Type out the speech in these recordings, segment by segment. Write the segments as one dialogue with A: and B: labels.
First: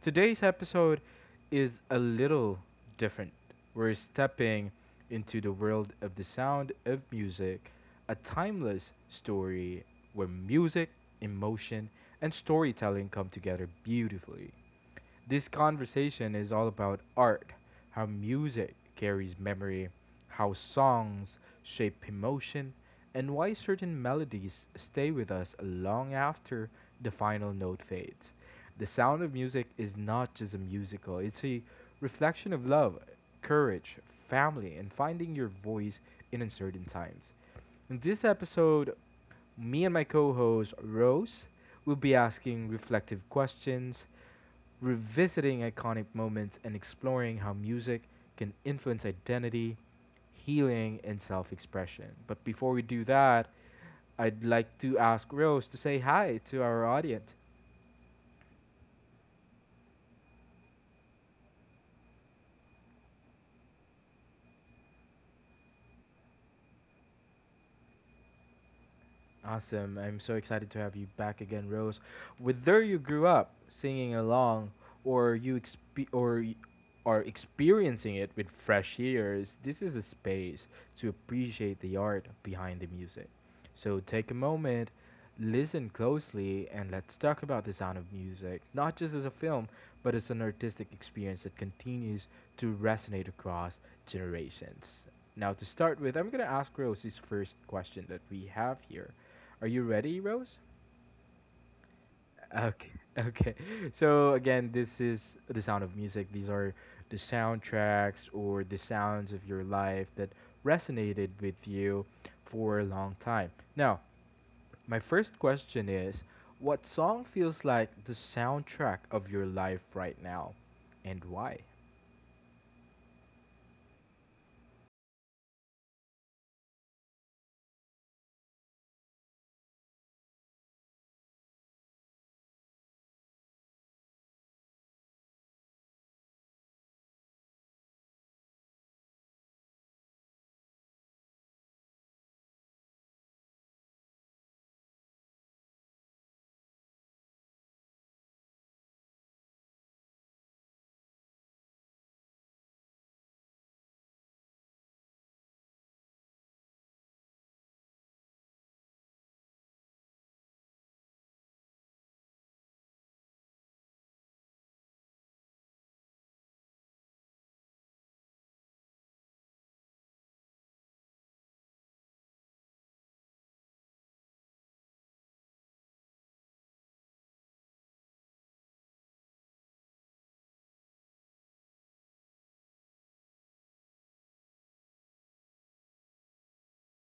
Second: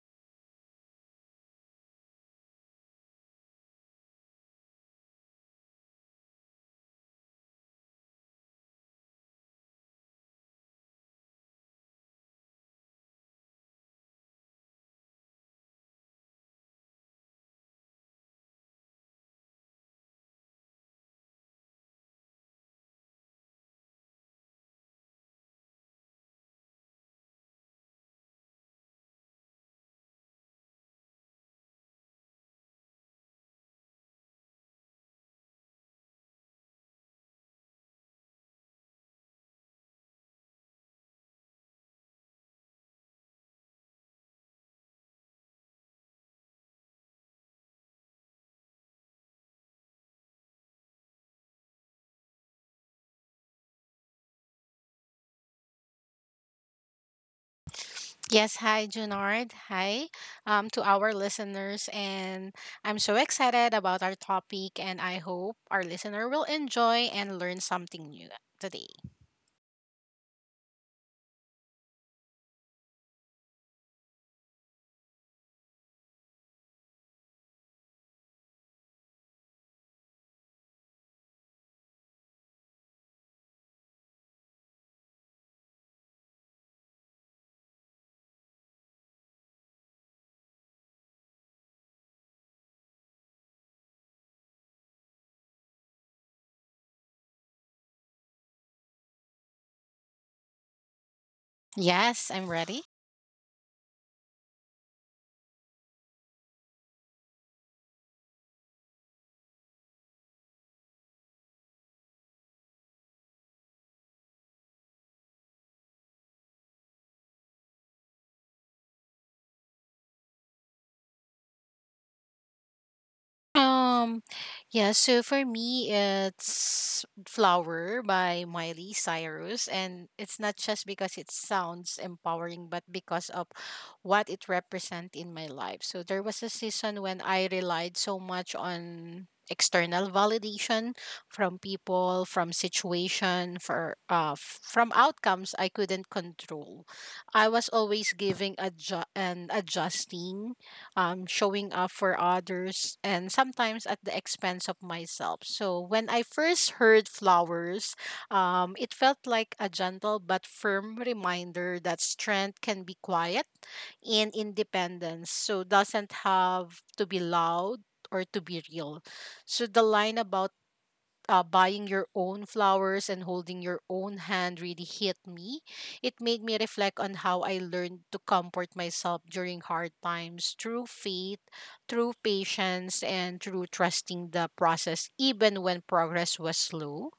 A: Today's episode is a little different. We're stepping into the world of the sound of music, a timeless story where music, emotion, and storytelling come together beautifully. This conversation is all about art, how music carries memory, how songs shape emotion, and why certain melodies stay with us long after the final note fades. The sound of music is not just a musical, it's a reflection of love, courage, family, and finding your voice in uncertain times. In this episode, me and my co host Rose will be asking reflective questions, revisiting iconic moments, and exploring how music can influence identity, healing, and self expression. But before we do that, I'd like to ask Rose to say hi to our audience.
B: Yes, hi Junard. Hi to our listeners. And I'm so excited about our topic, and I hope our listener will enjoy and learn something new today.
A: Awesome. I'm so excited to have you back again, Rose. Whether you grew up singing along or you exp- or y- are experiencing it with fresh ears, this is a space to appreciate the art behind the music. So take a moment, listen closely, and let's talk about the sound of music, not just as a film, but as an artistic experience that continues to resonate across generations. Now, to start with, I'm going to ask Rose this first question that we have here. Are you ready, Rose?
B: Yes, I'm ready.
A: Okay. Okay. So again, this is the sound of music. These are the soundtracks or the sounds of your life that resonated with you for a long time. Now, my first question is, what song feels like the soundtrack of your life right now and why?
B: Um, yeah, so for me, it's Flower by Miley Cyrus, and it's not just because it sounds empowering, but because of what it represents in my life. So there was a season when I relied so much on external validation from people, from situation, from outcomes I couldn't control. I was always giving adju- and adjusting, showing up for others, and sometimes at the expense of myself. So when I first heard flowers, it felt like a gentle but firm reminder that strength can be quiet and independence. So doesn't have to be loud or to be real. So the line about buying your own flowers and holding your own hand really hit me. It made me reflect on how I learned to comfort myself during hard times through faith, through patience, and through trusting the process, even when progress was slow.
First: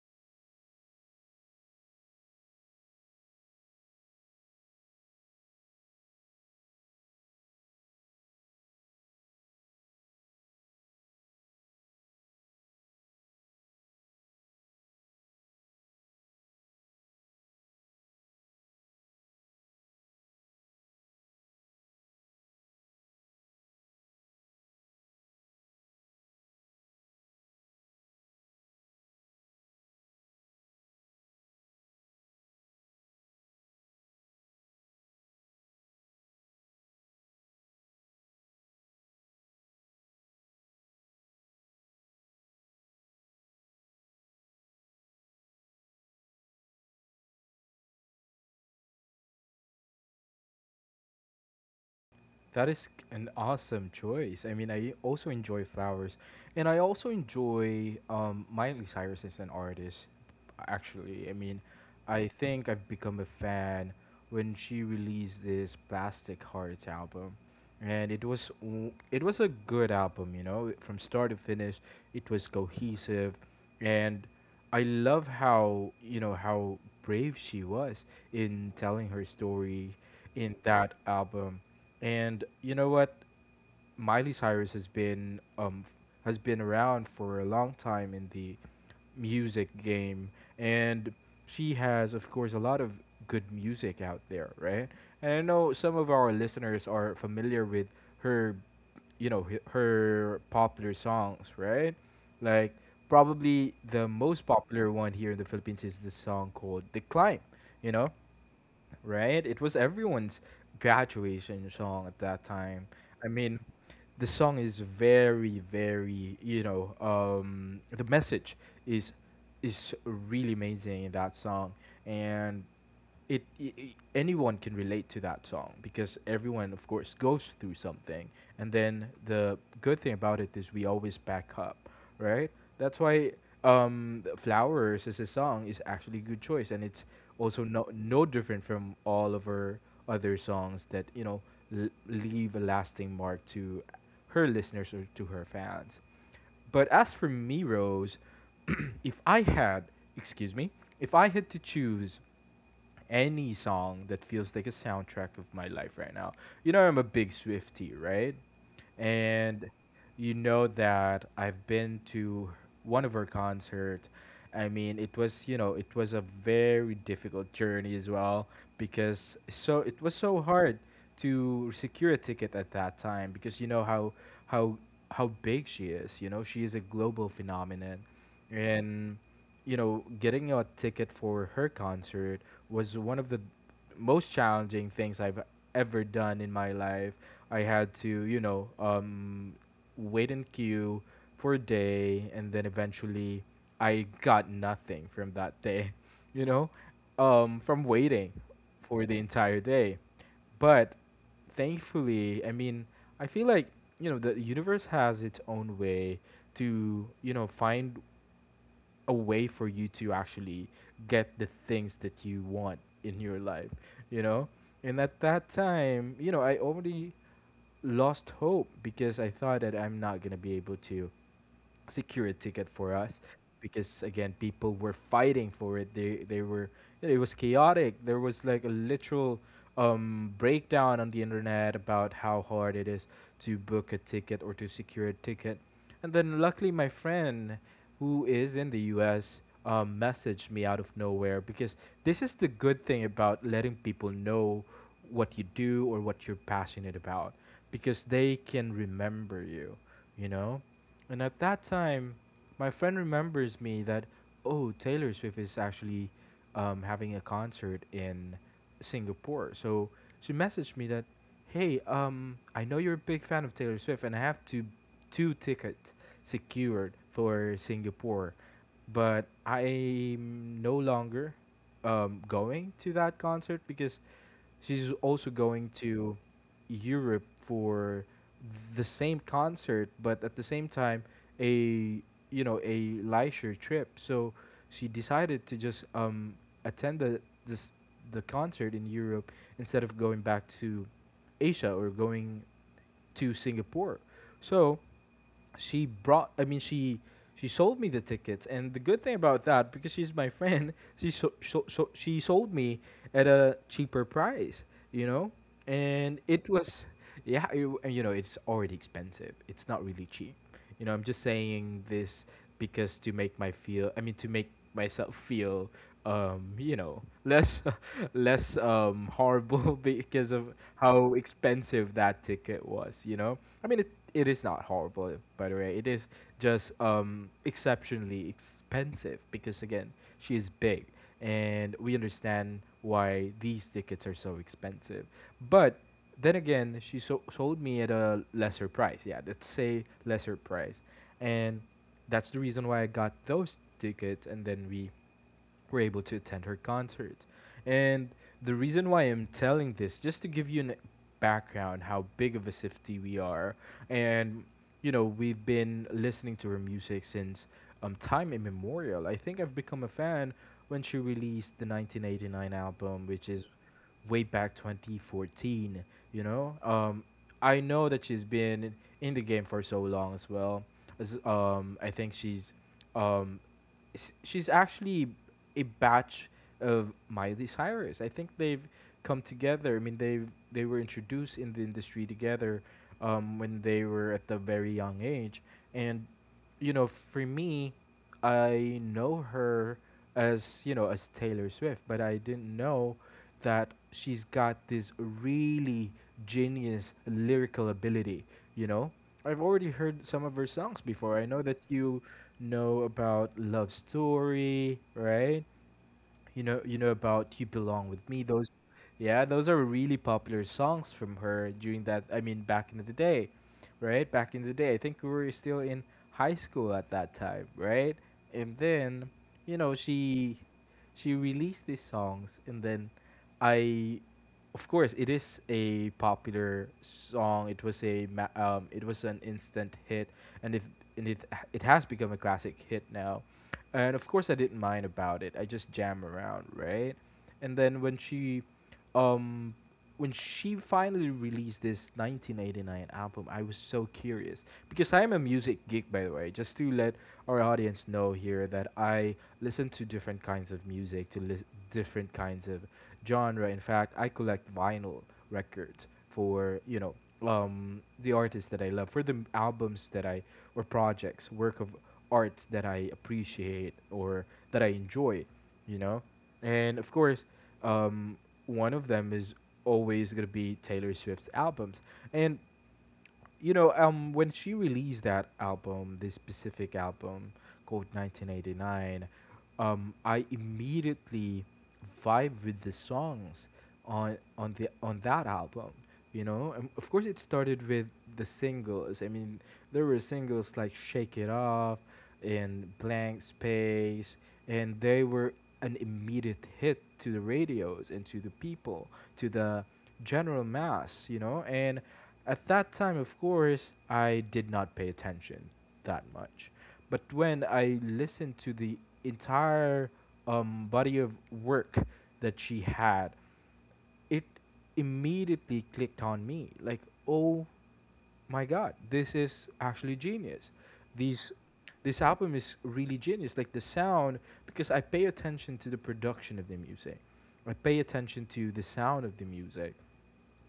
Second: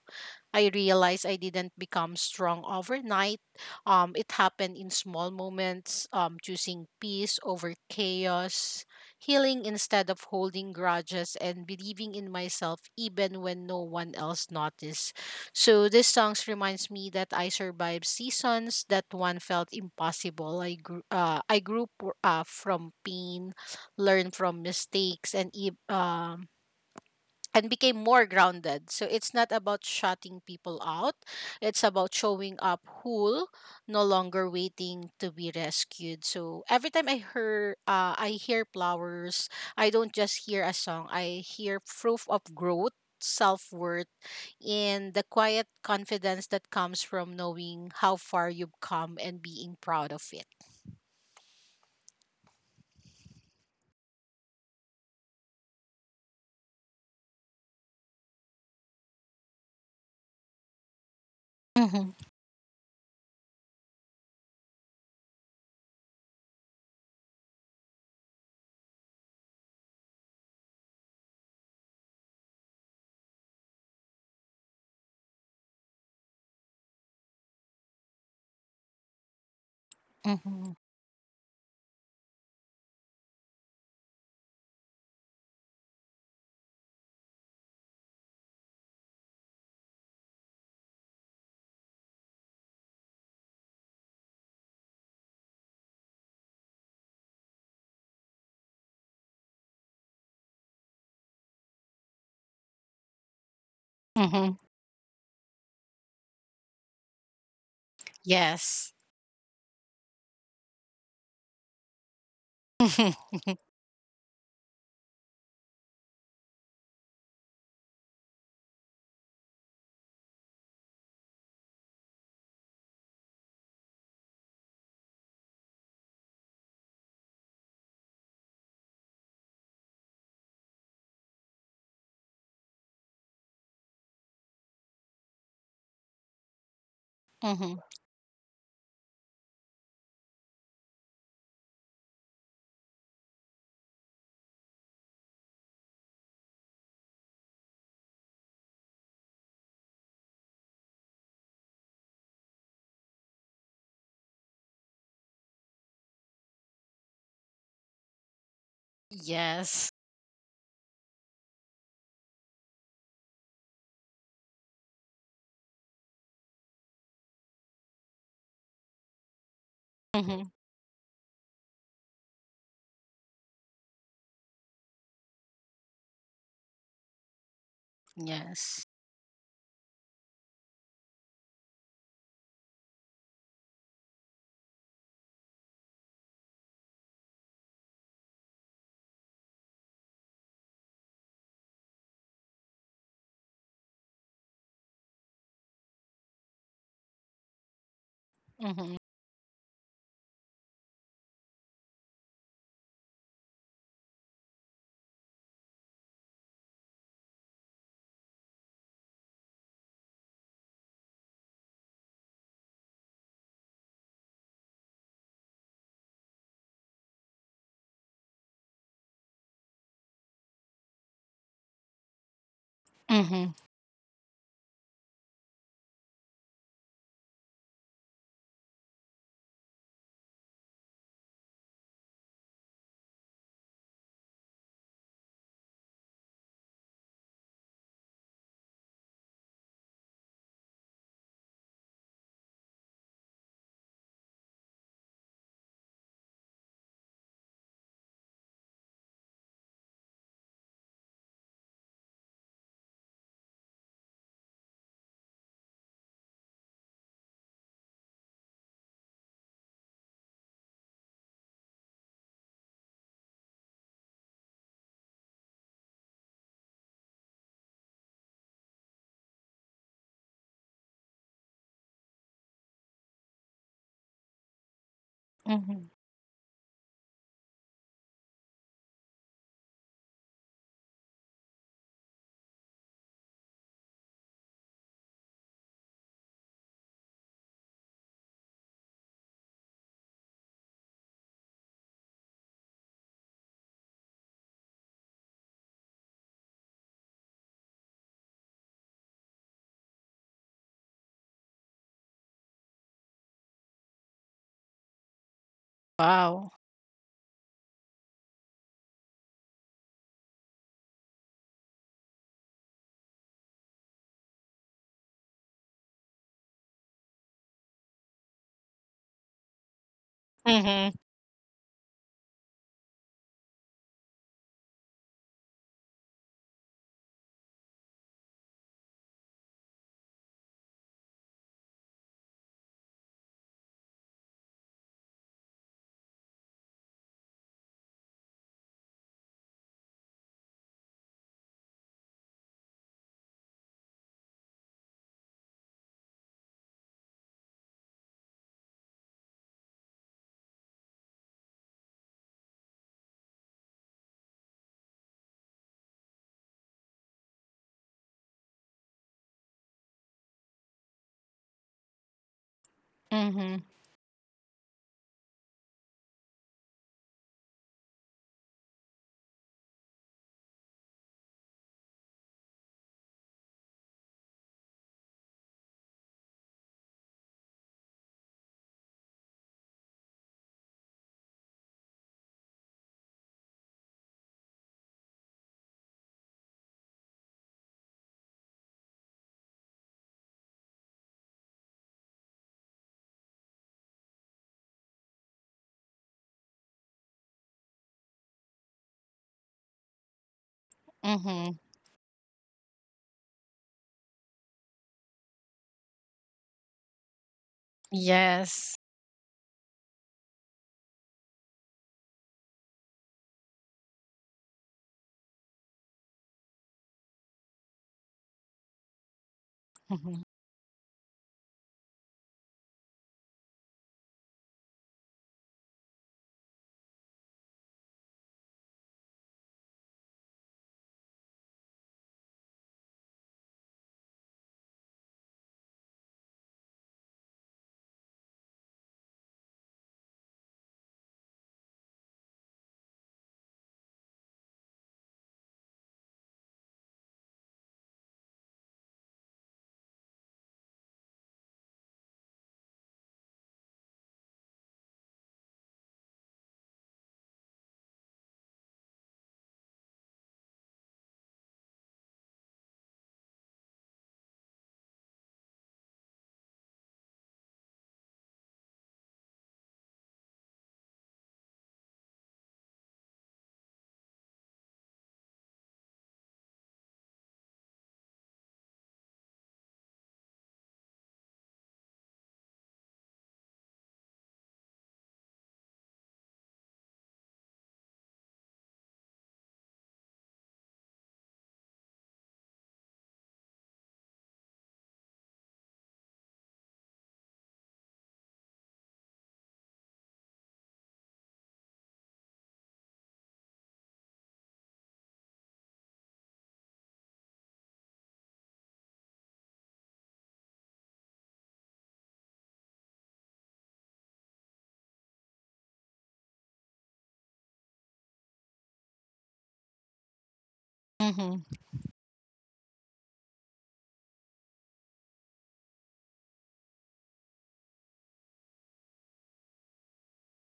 B: I realized I didn't become strong overnight. It happened in small moments, choosing peace over chaos, healing instead of holding grudges, and believing in myself even when no one else noticed. So this songs reminds me that I survived seasons that one felt impossible. I grew from pain, learned from mistakes, and became more grounded. So it's not about shutting people out, it's about showing up whole, no longer waiting to be rescued. So every time I hear flowers, I don't just hear a song, I hear proof of growth. Self worth and the quiet confidence that comes from knowing how far you've come and being proud of it.
A: That is an awesome choice. I mean, I also enjoy flowers, and I also enjoy Miley Cyrus as an artist. Actually, I mean,
B: Mm-hmm,
A: I think I've become a fan when she released this Plastic Hearts album, and it was a good album, you know, from start to finish. It was cohesive, and I love, how you know, how brave she was in telling her story in
B: mm-hmm,
A: that album. And you know what, Miley Cyrus has been around for a long time in the music game, and she has, of course, a lot of good music out there, right? And I know some of our listeners are familiar with her, you know, her popular songs, right? Like, probably the most
B: mm-hmm.
A: popular one here in the Philippines is the song called "The Climb," you know,
B: Yes.
A: right? It was everyone's graduation song at that time.
B: Mm-hmm,
A: I mean, the song is very, very, you know, the message is is really amazing in that song, and anyone can relate to that song because everyone, of course, goes through something. And then the good thing about it is we always back up, right? That's why, um, Flowers as a song is actually a good choice, and it's also no different from all of her other songs that, you know, leave a lasting mark to her listeners or to her fans. But as for me, Rose, if I had, excuse me, if I had to choose any song that feels like a soundtrack of my life right now. You know, I'm a big Swiftie, right? And
B: yes.
A: you know that I've been to one of her concerts. I mean, it was, you know, it was a very difficult journey as well because it was so
B: Mm-hmm,
A: hard to secure a ticket at that time because you know how how how big she is. You know, she is a global phenomenon,
B: yes.
A: and you know, getting a ticket for her concert was one of the most challenging things I've ever done in my life. I had to, you know, wait in queue for a day, and then eventually I got nothing from that day, you know, from waiting
B: Mhm.
A: for the entire day. But thankfully, I mean, I feel like, you know, the universe has its own way to, you know, find a way for you to actually get the things that you want in your life, you know? And at that time, you know, I already lost hope because I thought that I'm not going to be able to secure a ticket for us,
B: Mhm.
A: because again, people were fighting for it. They they were it was chaotic. There was like a literal, breakdown on the internet about how hard it is to book a ticket or to secure a ticket. And then luckily my friend who is in the US, messaged me out of nowhere because this is the good thing about letting people know what you do or what you're passionate about, because they can remember you, you know. And at that time, my friend remembers me that, oh, Taylor Swift is actually, having a concert in Singapore. So she messaged me that, hey, I know you're a big fan of Taylor Swift, and I have two tickets secured for Singapore, but I'm no longer, going to that concert because she's also going
B: Mhm.
A: to Europe for the same concert, but at the same time, a, you know, a leisure trip. So she decided to just, attend the concert in Europe instead of going back to Asia or going to Singapore. So she brought I mean she sold me the tickets, and the good thing about that, because she's my friend, she so, so, so she sold me at a cheaper price, you know. And it
B: Wow.
A: was, yeah, you know, it's already expensive, it's not really cheap. You know, I'm just saying this because to make my feel I mean to make myself feel, um, you know, less less horrible, because of
B: Mhm.
A: how expensive that ticket was, you know. I mean, it is not horrible, by the way. It is just, exceptionally expensive because, again, she is big. And we understand why these tickets are so expensive. But then again, she sold me at a lesser price. Yeah, let's say lesser price. And that's the reason why I got those tickets. And then we were able to attend her concert. And the reason why I'm telling this, just to give you an background, how big of a city we are, and you know, we've been listening to her music since, um, time immemorial. I think I've become a fan when she released the 1989 album, which is
B: Mhm.
A: way back 2014. You know, I know that she's been in the game for so long as well. I think um, she's actually a batch of Miley Cyrus. I think they've come together. I mean, they were introduced in the industry together, when they were at the very young age. And you know, for me, I know her as, you know, as Taylor Swift, but I didn't know that she's got this really genius lyrical ability. You know, I've already heard some of her songs before. I know
B: Mhm.
A: that you know about Love Story, right? You know, you know about You Belong With Me. those
B: Yes.
A: yeah those are really popular songs from her during that I mean back in the day. Right, back in the day, I think we were still in high school at that time, right? And then, you know,
B: Mhm.
A: she released these songs. And then, I of course, it is a popular song. It was an instant hit. And if and it it has become a classic hit now. And of course, I didn't mind about it, I just jam around, right? And then when she, um, when she finally released this 1989 album, I was so curious because I am a music geek, by the way. Just to let our audience know here that I listen to different kinds of music, different kinds of genre. In fact, I collect vinyl records for, you know, the artists that I love, for the albums that I or projects, work of arts that I appreciate or that I enjoy, you know? And of course, um, one of them is always going to be Taylor Swift's albums. And you know, when she released that album, this specific album called 1989, I immediately vibe with the songs on that album. You know, and of course, it started with the singles. I mean, there were singles like "Shake It Off" and "Blank Space," and they were an immediate hit to the radios and to the people, to the general mass, you know? And at that time, of course, I did not pay attention that much. But when I listened to the entire body of work that she had, it immediately clicked on me. Like, oh my god, this is actually genius. These
B: Mhm.
A: This album is really genius. Like the sound, because I pay attention to the production of the music. I pay attention to the sound of the music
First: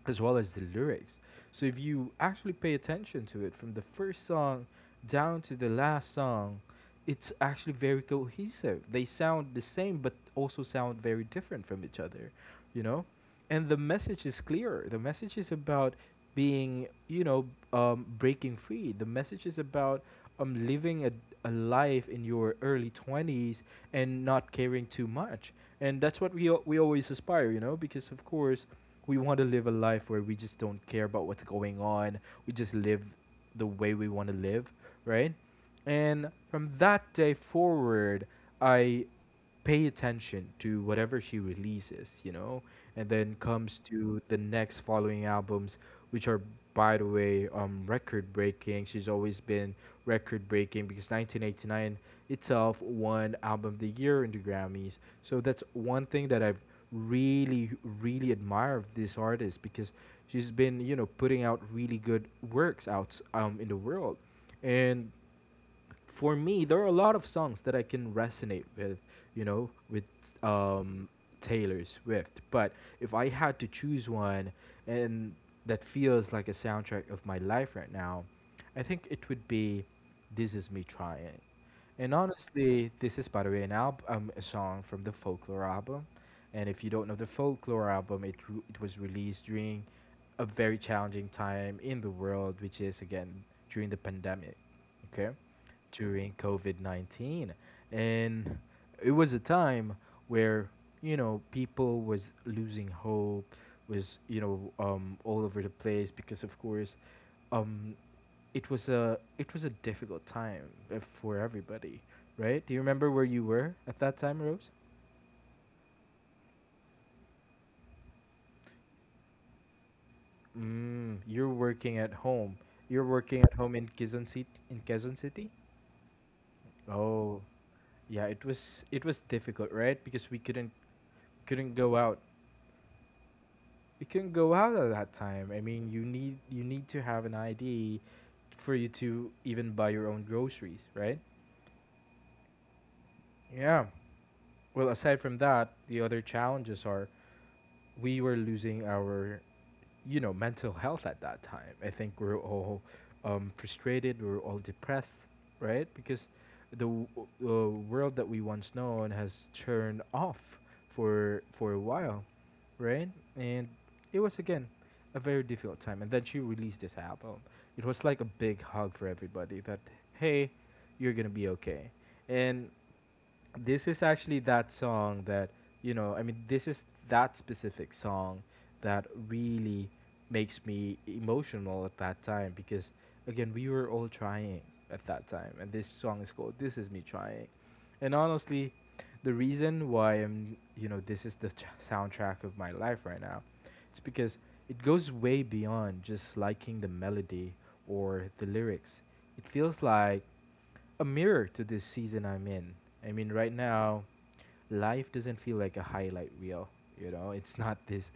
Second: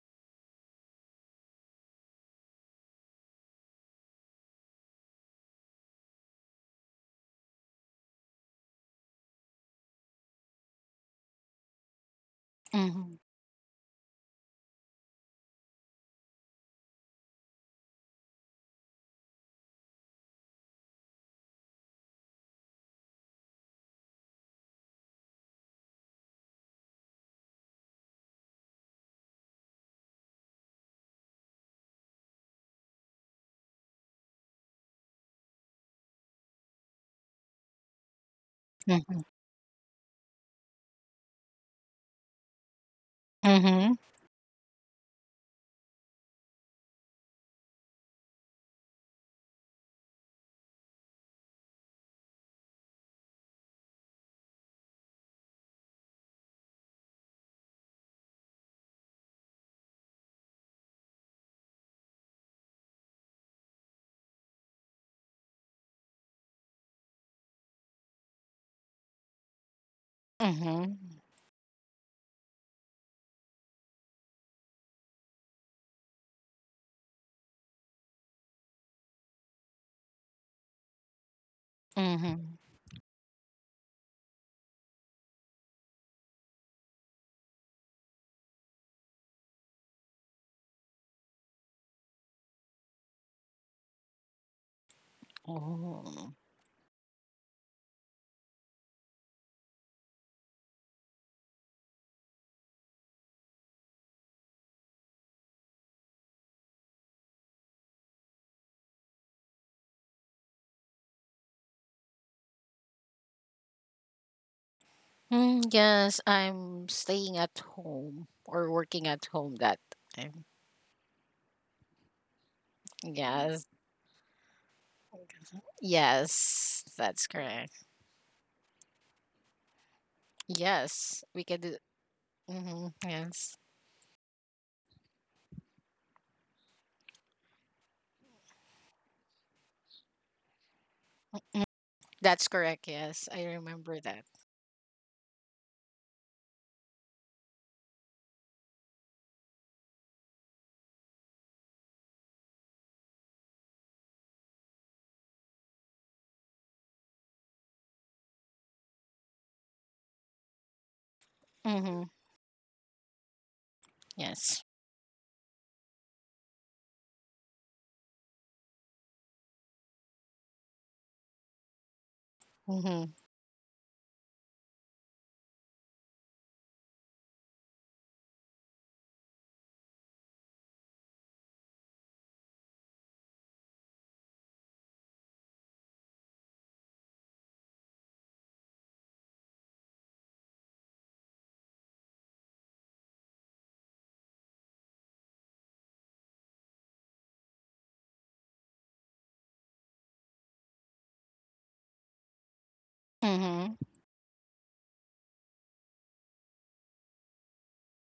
A: as well as the lyrics. So if you actually pay attention to it from the first song down to the last song, it's actually very cohesive. They sound the same but also sound very different from each other, you know?
B: Mhm.
A: And the message is clear. The message is about being, you know, breaking free. The message is about living a life in your early 20s and not caring too much. And that's what we always aspire, you know, because of course we want to live a life where we just don't care about what's going on. We just live the way we want to live, right? And from that day forward, I
B: Mhm.
A: pay attention to whatever she releases, you know, and then comes
B: Mhm.
A: to the next following albums, which are, by the way, record breaking. She's always been record breaking because 1989 itself won Album of the Year in the Grammys. So that's one thing that I've really, really admire of this artist because she's been, you know, putting out really good works out in the world. And for me, there are a lot of songs that I can resonate with, you know, with
B: Mhm.
A: um, Taylor Swift. But if I had to choose one and that feels like a soundtrack of my life right now, I think it would be This Is Me Trying. And
B: Mhm.
A: honestly, this is by the way an album, a song from the Folklore album. And if you don't know the Folklore album, it was released during a very challenging time in the world, which is again during the pandemic. Okay,
B: Oh.
A: during COVID 19. And it was a time where, you know, people was losing hope, was, you know, all over the place because, of course, um, it was a difficult time for everybody, right? Do you remember where you were at that time, Rose?
B: Mm, yes, I'm staying at home or working at home that time.
A: Mm, you're working at home. You're working at
B: Yes.
A: home in Quezon City. In Quezon City.
B: Yes, that's
A: Oh,
B: correct.
A: yeah. It was difficult, right? Because we
B: Yes, we can
A: couldn't
B: do.
A: go out.
B: Mm-hmm. Yes.
A: You couldn't go out at that time. I mean, you need to have an ID for you to even buy your own groceries, right?
B: Mm, that's correct. Yes, I
A: Yeah.
B: remember that.
A: Well, aside from that, the other challenges are we were losing our, you know, mental health at that time. I think we're all frustrated. We're all depressed, right? Because the w- world that we once known has turned off for a
B: Mm-hmm.
A: while, right? And it was
B: Yes.
A: again a very difficult time. And then she released this album. It was like a big hug for everybody that hey, you're gonna be okay. And
B: Mm-hmm.
A: this is actually that song that this is that specific song that really makes me emotional at that time because again we were all trying at that time, and this song is called This Is Me Trying. And honestly, the reason why I'm, you know, this is the soundtrack of my life right now, it's because it goes way beyond just liking the melody or the lyrics. It feels like a mirror to this season I'm in. I mean, right
B: Mm-hmm.
A: now, life doesn't feel like a highlight reel. You know, it's not this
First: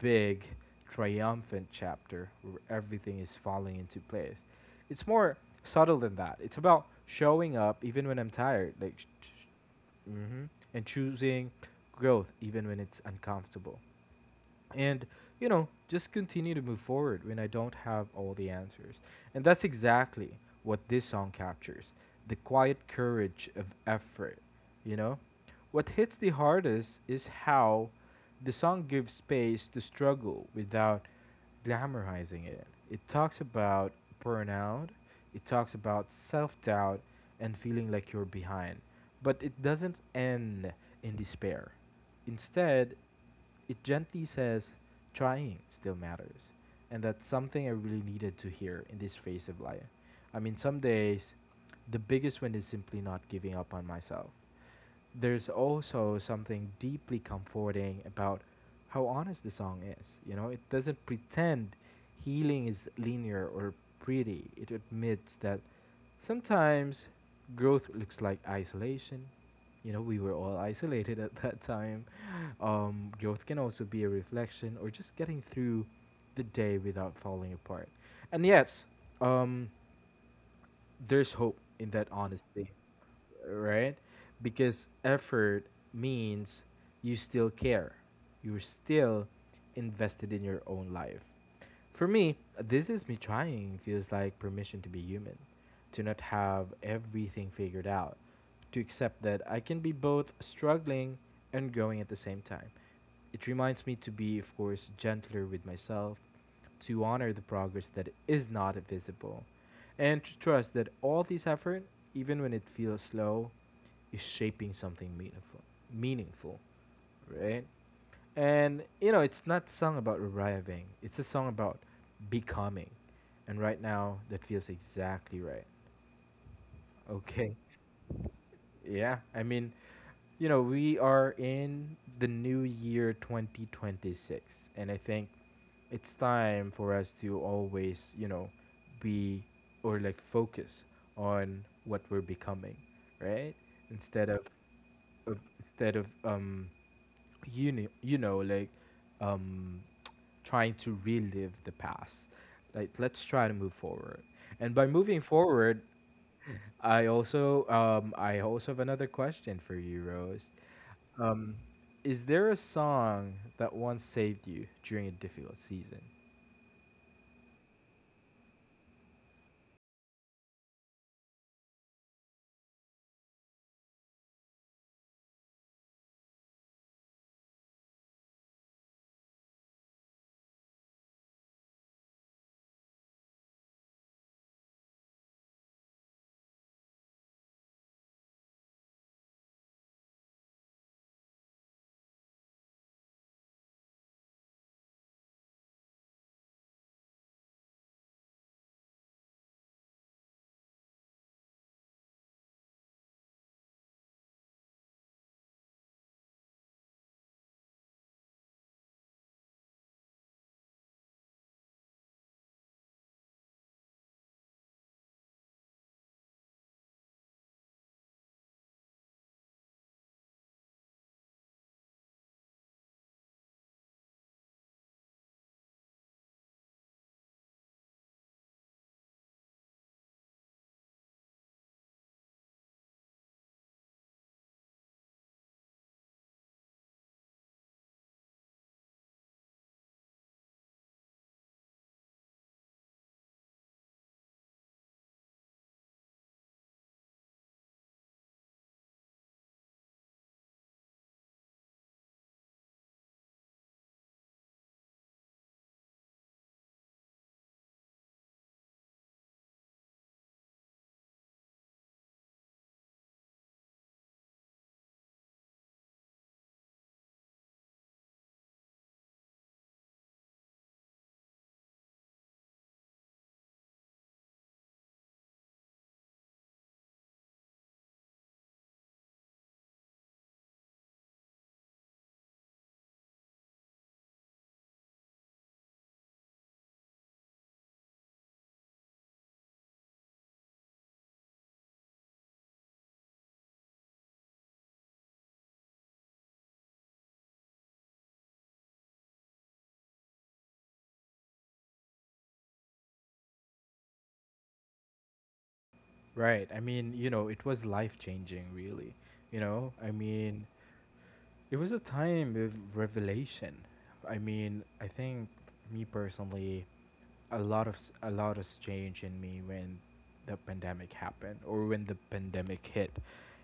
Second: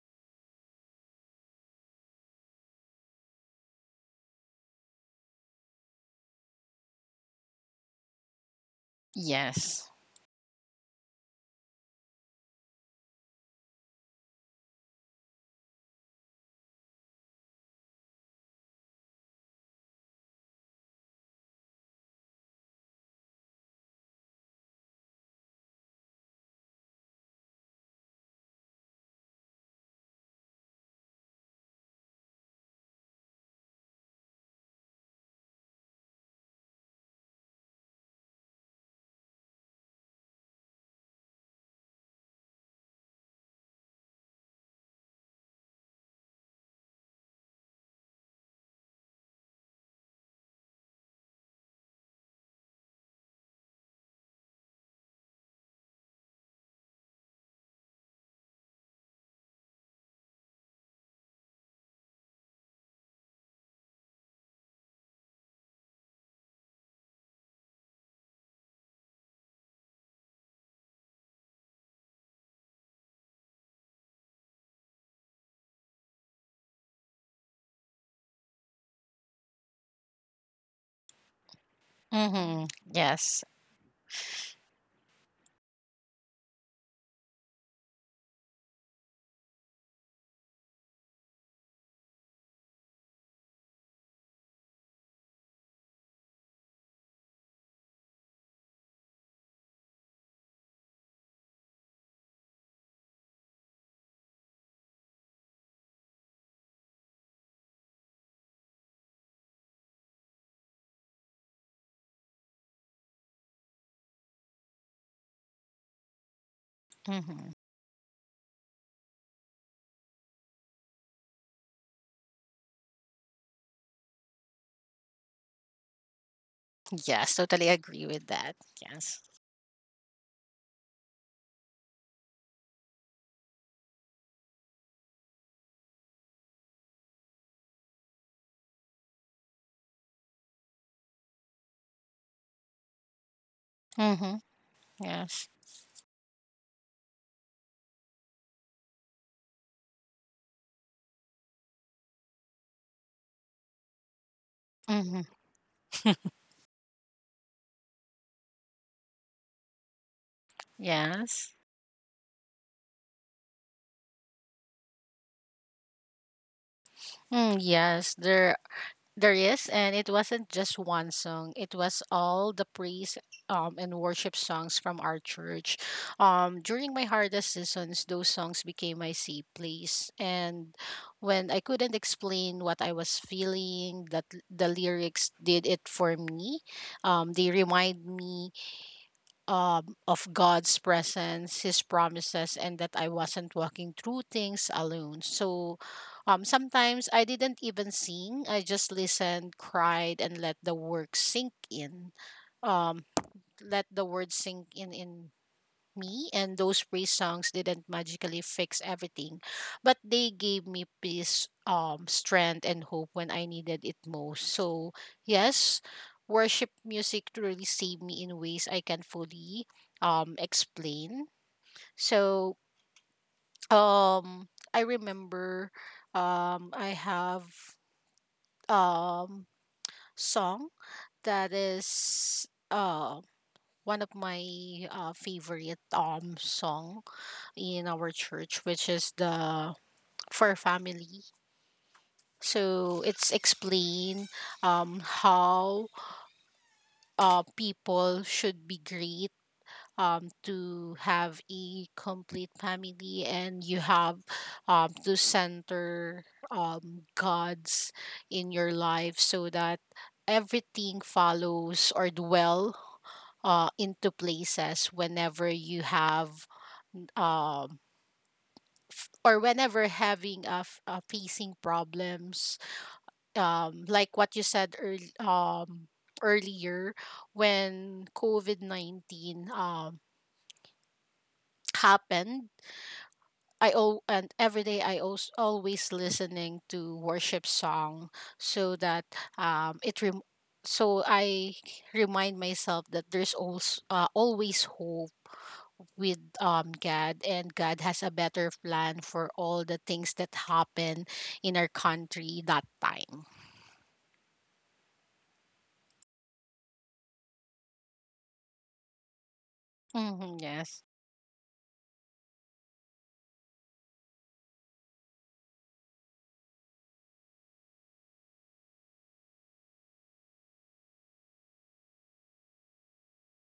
A: big, triumphant chapter where everything is falling into place. It's more subtle than that. It's about showing up even when I'm tired, like,
B: Yes.
A: mhm, and choosing growth even when it's uncomfortable, and, you know, just continue to move forward when I don't have all the answers. And that's exactly what this song captures, the quiet courage of effort, you know. What hits the hardest is how the song gives space to struggle without glamorizing it. It talks about burnout, it talks about self-doubt and feeling like you're behind, but it doesn't end in despair. Instead, it gently says, trying still matters. And that's something I really needed to hear in this phase of life. I mean, some days, the biggest win is simply not giving up on myself. There's also something deeply comforting about how honest the song is. You know, it doesn't pretend healing is linear or pretty. It admits that sometimes growth looks like isolation. You know, we were all isolated at that time. Growth can also be a reflection or just getting through the day without falling apart. And yes, um, there's hope in that
B: Mm-hmm.
A: honesty,
B: Yes.
A: right? Because effort means you still care. You're still invested in your own life. For me, This Is Me Trying feels like permission to be human, to not have everything figured out, to accept that I can be both struggling and growing at the same time. It reminds me to be, of course, gentler with myself, to honor the progress that is not visible, and to trust that all this effort, even when it feels slow, is shaping something meaningful. Meaningful,
B: Mm-hmm.
A: right? And you know, it's not song about arriving. It's a song about becoming. And right now, that feels exactly right.
B: Yes,
A: Okay.
B: totally agree with that.
A: Yeah,
B: Yes.
A: I mean, you know, we are in the new year 2026, and I think it's time for us to always, you know, be or like focus on what we're becoming, right? Instead
B: Mm-hmm.
A: of, of
B: Yes.
A: instead of you know, you know, um trying to relive the past. Like let's try to move forward. And by
B: Mm-hmm.
A: moving forward, I also have another question for you, Rose.
B: Yes.
A: Um, is there a song that once saved you during a difficult season?
B: Mm, yes, there is, and it wasn't just one song. It was all the praise and worship songs from our church. During my hardest seasons, those songs became my safe place. And when I couldn't explain what I was feeling, that the lyrics did it for me. They remind me, of God's presence, His promises, and that I wasn't walking through things alone. So sometimes I didn't even sing, I just listened, cried, and let the work sink in. Um, let the word sink in me, and those praise songs didn't magically fix everything, but they gave me peace, strength, and hope when I needed it most. So, yes, worship music really saved me in ways I can fully explain. So, um, I remember, I have, um, song that is one of my favorite song in our church, which is the for family. So it's explain, how people should be great, to have a complete family, and you have to center God's in your life so that everything follows or dwell into places whenever you have, um, or whenever having facing problems, like what you said earlier when COVID-19 happened. I all and every day I also always listening to worship song so that it rem- so I remind myself that there's also always hope with God, and God has a better plan for all the things that happen in our country that time.
A: Right. I mean, you know, it was life changing, really. You know, I
B: Hmm.
A: mean,
B: Yes.
A: it was a time of revelation. I mean, I think me personally, a lot of a lot has changed in me when the pandemic happened or when the pandemic hit,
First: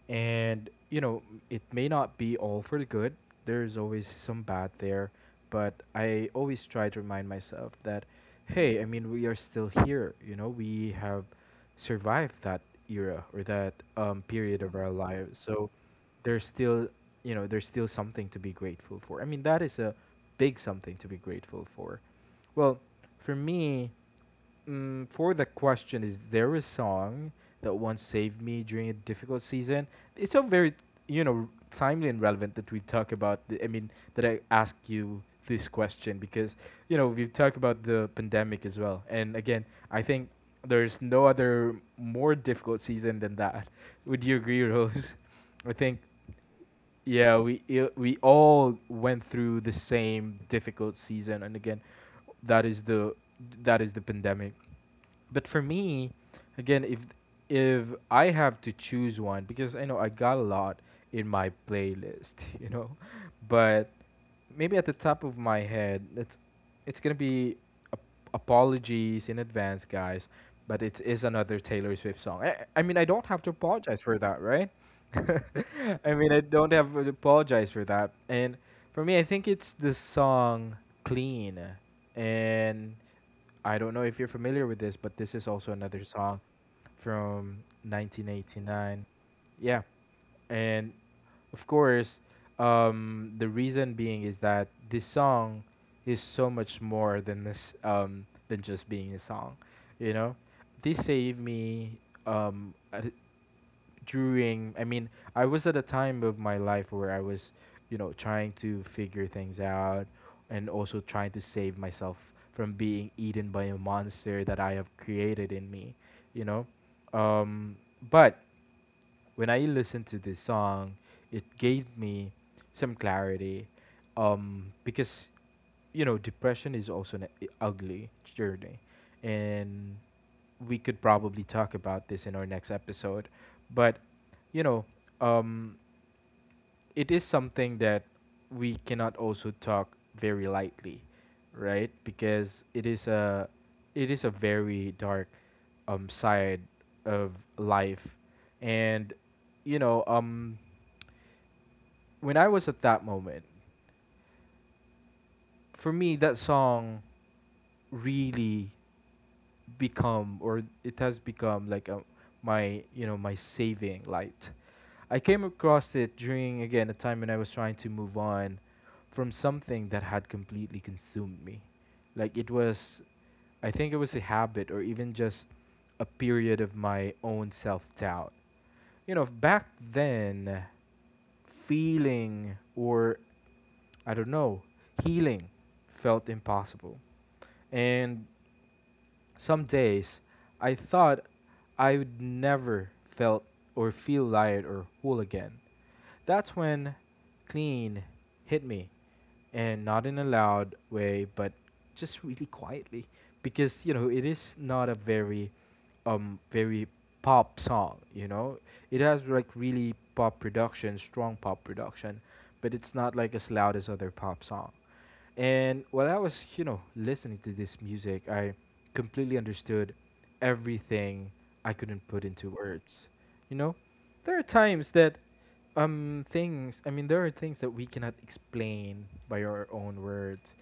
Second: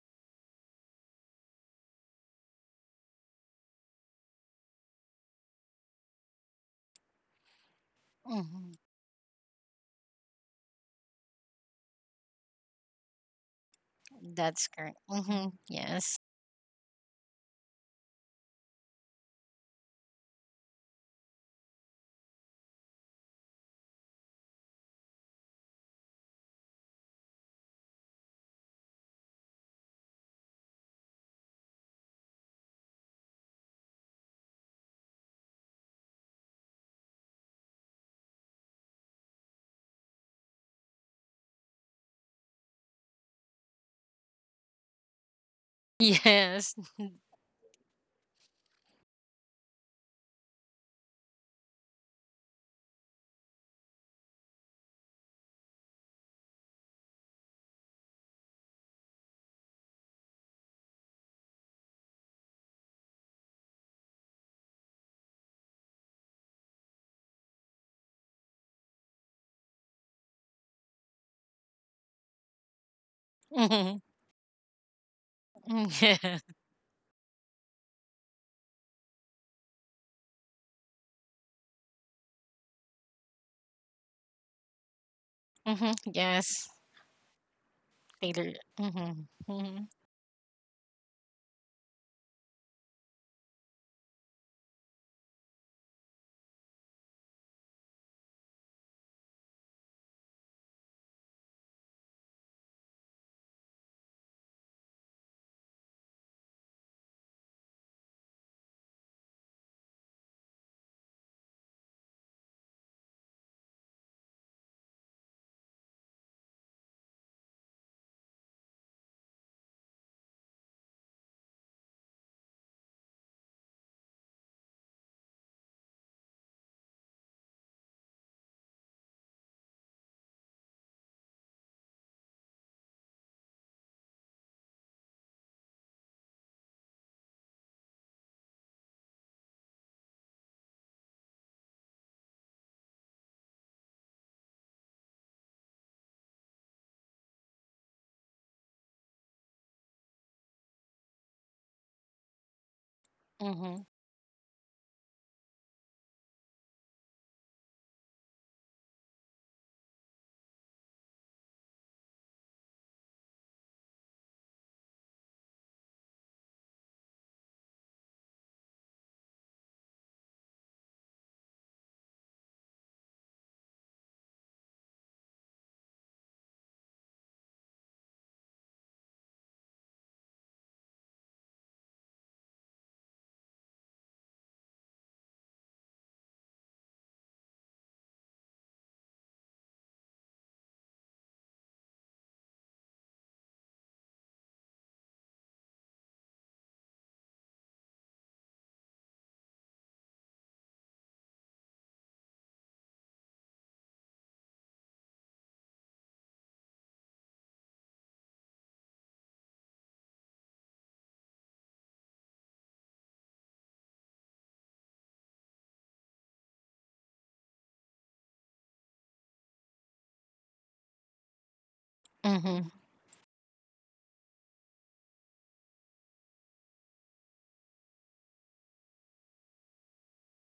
A: and you know it may not be all for the good. There's always some bad there, but I always try to remind myself that
B: Hmm.
A: hey, I mean, we are still here. You know, we have survived that era or that period
B: That's
A: of our
B: correct.
A: lives.
B: Hmm.
A: So
B: Yes.
A: there's still, there's still something to be grateful for. I mean, that is a big something to be grateful for. Well, for me, mm, for the question, is there a song that once saved me during a difficult season? It's so very, you know, timely and relevant that we talk about. I mean, that I ask you this question because you know we've talked about the pandemic as well. And again, I think there's no other more difficult season than that. Would you agree, Rose? I think
B: Yes.
A: yeah, we all went through the same difficult season, and again, that is the that is the pandemic. But for me, again, if I have to choose one, because I know I got a lot in my playlist, you know, but maybe at the top of my head, it's gonna be ap- apologies in advance, guys, but it is another Taylor Swift song. I mean, I don't have to
B: Hmm.
A: apologize for that, right? I mean,
B: Yes.
A: I don't have to apologize for that. And for me, I think it's the song "Clean," and I don't know if you're familiar with this, but this is also
B: Hmm.
A: another song
B: Yes.
A: from
B: Taylor.
A: 1989.
B: Hmm.
A: Yeah,
B: Hmm.
A: and of course, the reason being is that this song is so much more than this than just being a song. You know, this saved me um, at- during, I mean, I was at a time of my life where I was, you know, trying to figure things out and also trying to save myself from being eaten by a monster that I have created in me, you know. um but when I listened to this song, it gave me some clarity, because you know depression is also an ugly journey, and we could probably talk about this in our next episode, but you know, um, it is something that we cannot also talk very lightly, right? Because it is a very dark side of life, and you know um when I was at that moment,
B: Hmm.
A: for me that song really become or it has become like a, my my saving light. I came across it during again a time when I was trying to move on from something that had completely consumed me. Like it was, I think it was a habit or even just a period of my own self-doubt. You know, back then feeling or I don't know, healing felt impossible. And some days, I thought I would never felt or feel light or whole again. That's when Clean hit me, and not in a loud way, but just really quietly, because you know it is not a very, very pop song. You know, it has like really pop production, strong pop production, but it's not like as loud as other pop song. And while I was, you know, listening to this music, I completely understood everything I couldn't put
B: Hmm.
A: into
B: Hmm.
A: words. You know, there are times that there are things that we cannot explain by our own words.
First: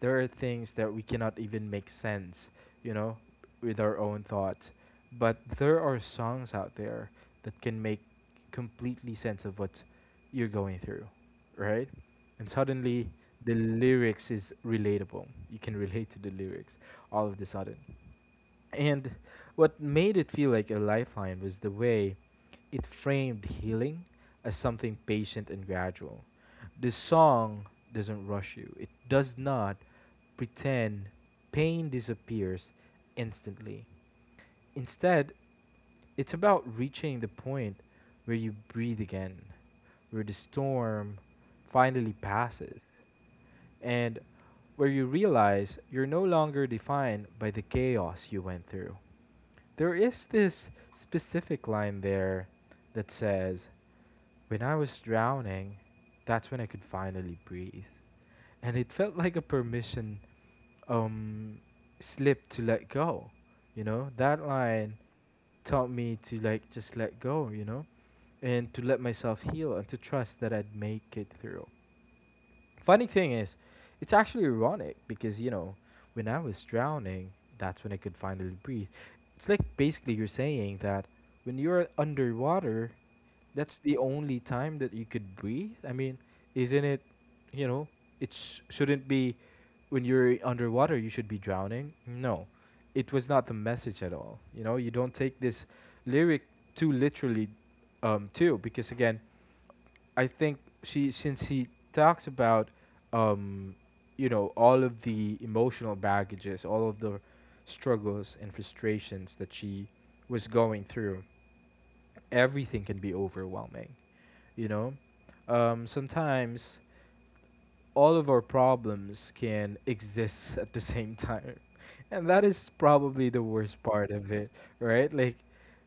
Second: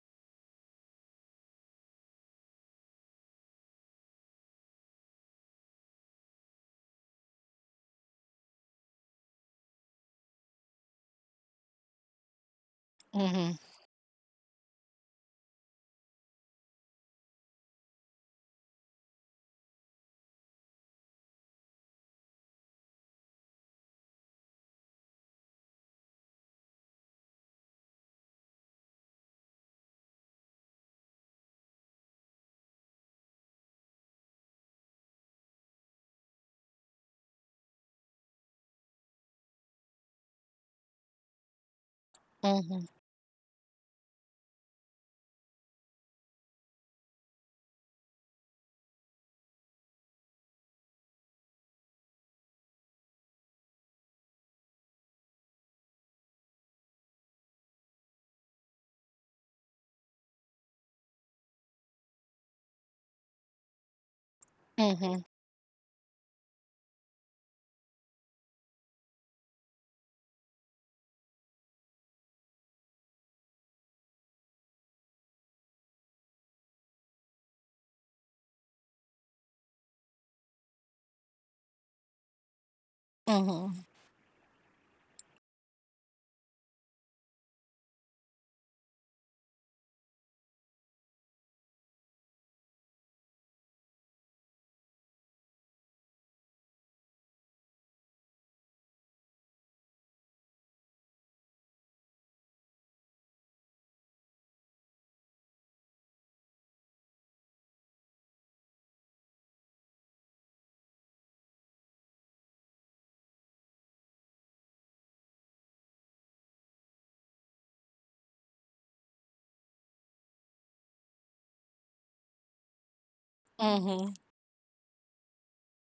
A: There are things that we cannot even make sense, you know, with our own thoughts. But there are songs out there that can make completely sense of what you're going through, right? And suddenly the
B: Hmm.
A: lyrics is relatable. You can relate to the lyrics all of the sudden. And what made it feel like a lifeline was the way it framed healing as something patient and gradual. The song doesn't rush you, it does not pretend pain disappears instantly. Instead, it's about reaching the point where you breathe again, where the storm finally passes
B: Hmm.
A: and where you realize you're no longer defined by the chaos you went through. There is this specific line there that says, when I was drowning, that's when I could finally breathe. And it felt like a permission, um, slip to let go. You know, that line taught me to like just let go, you know, and to let myself heal and to trust that I'd make it through. Funny thing is, it's actually ironic because, you know, when I was drowning, that's when I could finally breathe. It's like basically you're saying that when you're underwater,
B: Hmm.
A: that's the only time that you could breathe. I mean, isn't it, you know, it shouldn't be when you're underwater, you should be drowning. No, it was not the message at all. You know, you don't take this lyric too literally, too, because again, I think she since he talks about um all of the emotional baggages, all of the struggles and frustrations that she was going through. Everything can be overwhelming, you know? Sometimes all of our problems can exist at the same time. And that is probably the worst part
B: Hmm.
A: of it, right? Like,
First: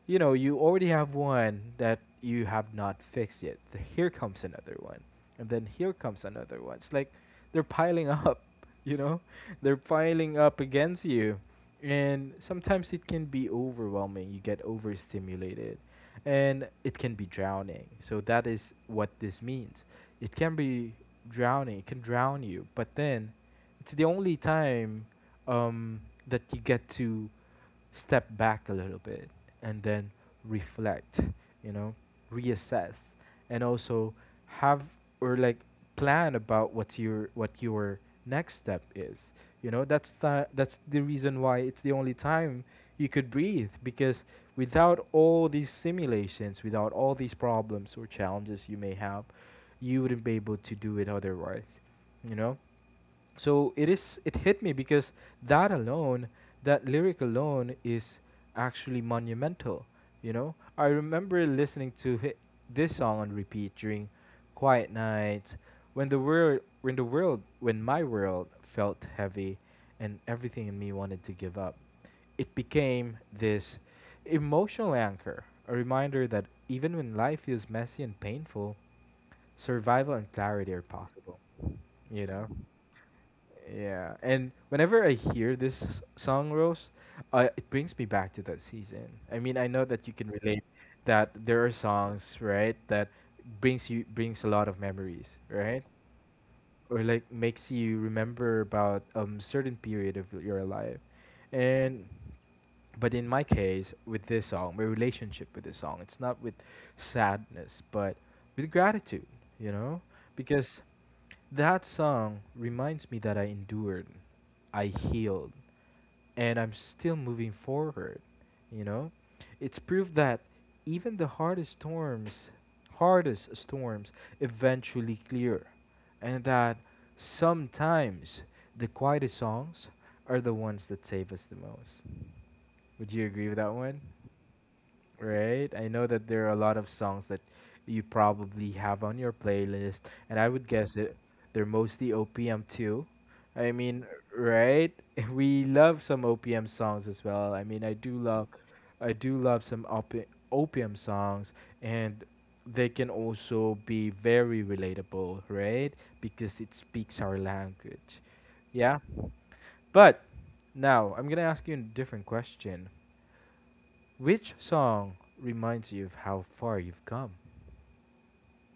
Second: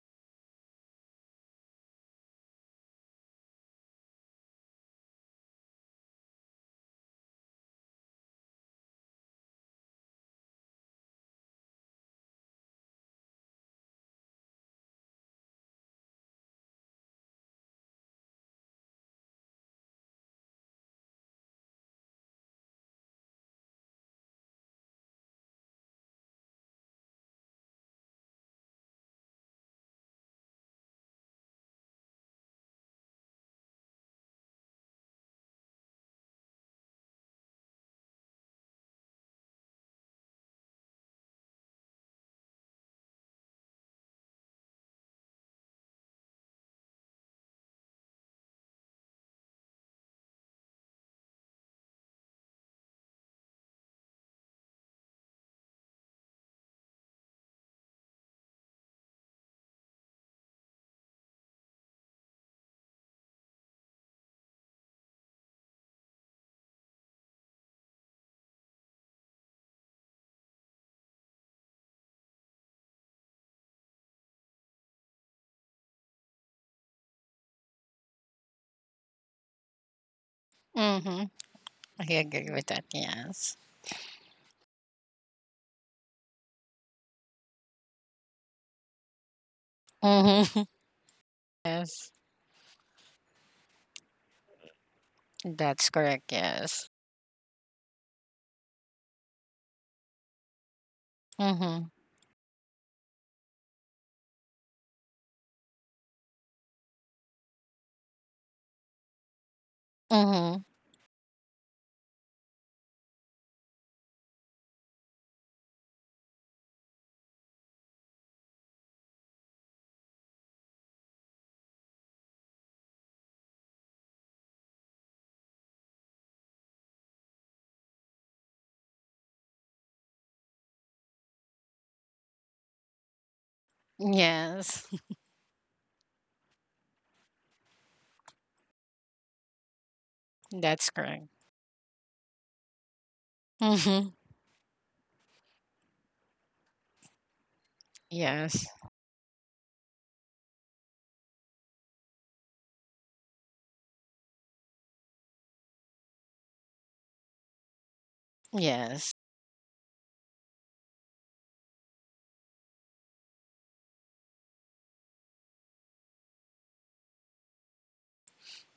A: you know, you already have one that you have not fixed yet. Here comes another one. And then here comes another one. It's like they're piling up, you know? They're piling up against you. And sometimes it can be overwhelming. You get overstimulated and it can be drowning. So that is what this means, it can be drowning. It can drown you. But then, it's the only time, um, that you get to step back a little bit and then reflect, you know, reassess and also have or like plan about what your next step is. You know, that's the reason why it's the only time you could breathe because without all these simulations, without all these problems or challenges you may have, you wouldn't be able to do it otherwise. You know, so it hit me because that alone, that lyric alone is actually monumental. You know, I remember listening to hit this song on repeat during quiet nights when the world when the world when my world felt heavy and everything in me wanted to give up. It became this emotional anchor, a reminder that even when life feels messy and painful, survival and clarity are
B: Hmm.
A: possible.
B: I
A: You know,
B: agree with that. Yes.
A: yeah, and whenever I hear this song, Rose, it brings me back to that season. I mean, I know that you can
B: Hmm.
A: relate that there are
B: Yes.
A: songs, right, that brings a lot of memories, right?
B: That's correct. Yes.
A: Or like makes you remember about certain period of your life.
B: Mm-hmm.
A: And but in my case with this song, my relationship with this song, it's not with sadness but with gratitude, you know?
B: Mm-hmm.
A: Because that song reminds me that I endured, I healed, and I'm still moving forward, you know? It's proof that even the hardest storms eventually clear, and that sometimes the quietest songs are the ones that save us the most. Would you agree with that one?
B: Yes,
A: Right? I know that there are a lot of songs that you probably have on your playlist, and I would
B: that's
A: guess it
B: correct.
A: they're mostly OPM too. I mean,
B: Hmm.
A: right? We love some OPM songs as well. I mean,
B: Yes,
A: I do love some opium songs and they can also be very relatable, right? Because it speaks our language. Yeah.
B: yes.
A: But now I'm going to ask you a different question. Which song reminds you of how far you've come?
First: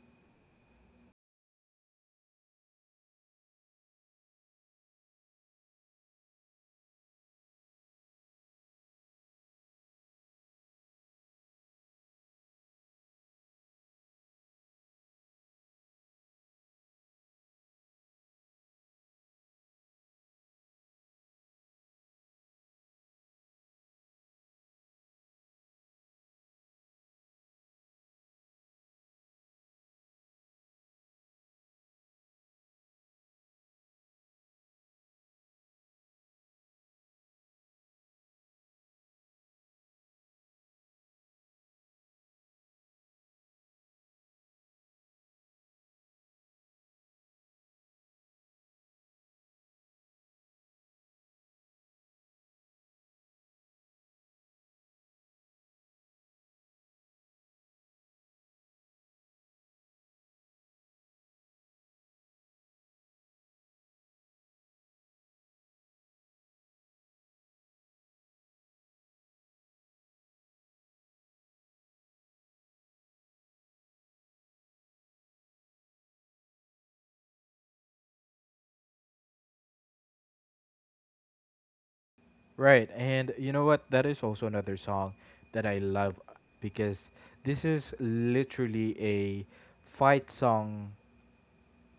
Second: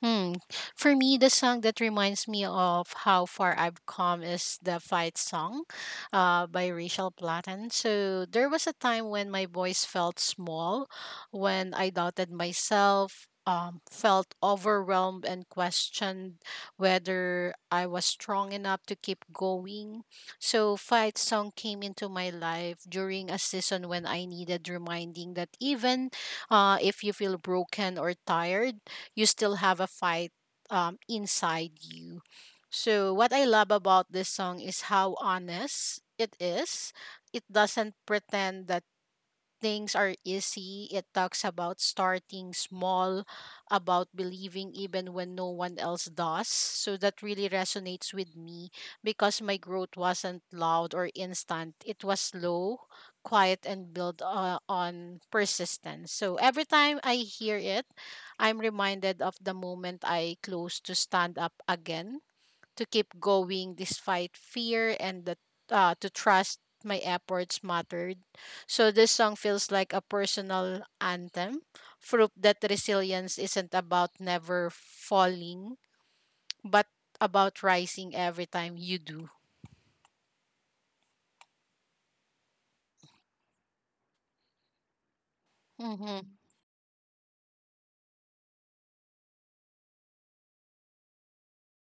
B: Hmm. For me, the song that reminds me of how far I've come is the Fight Song by Rachel Platten. So there was a time when my voice felt small, when I doubted myself, felt overwhelmed, and questioned whether I was strong enough to keep going. So Fight Song came into my life during a season when I needed reminding that even, if you feel broken or tired, you still have a fight, inside you. So, what I love about this song is how honest it is. It doesn't pretend that things are easy. It talks about starting small, about believing even when no one else does. So that really resonates with me because my growth wasn't loud or instant. It was slow, quiet, and built on persistence. So every time I hear it, I'm reminded of the moment I close to stand up again to keep going despite fear and to trust my efforts mattered. So this song feels like a personal anthem, proof that resilience isn't about never falling, but about rising every time you do.
A: Right, and you know what? That is also another song that I love
B: Hmm.
A: because this is literally a fight song.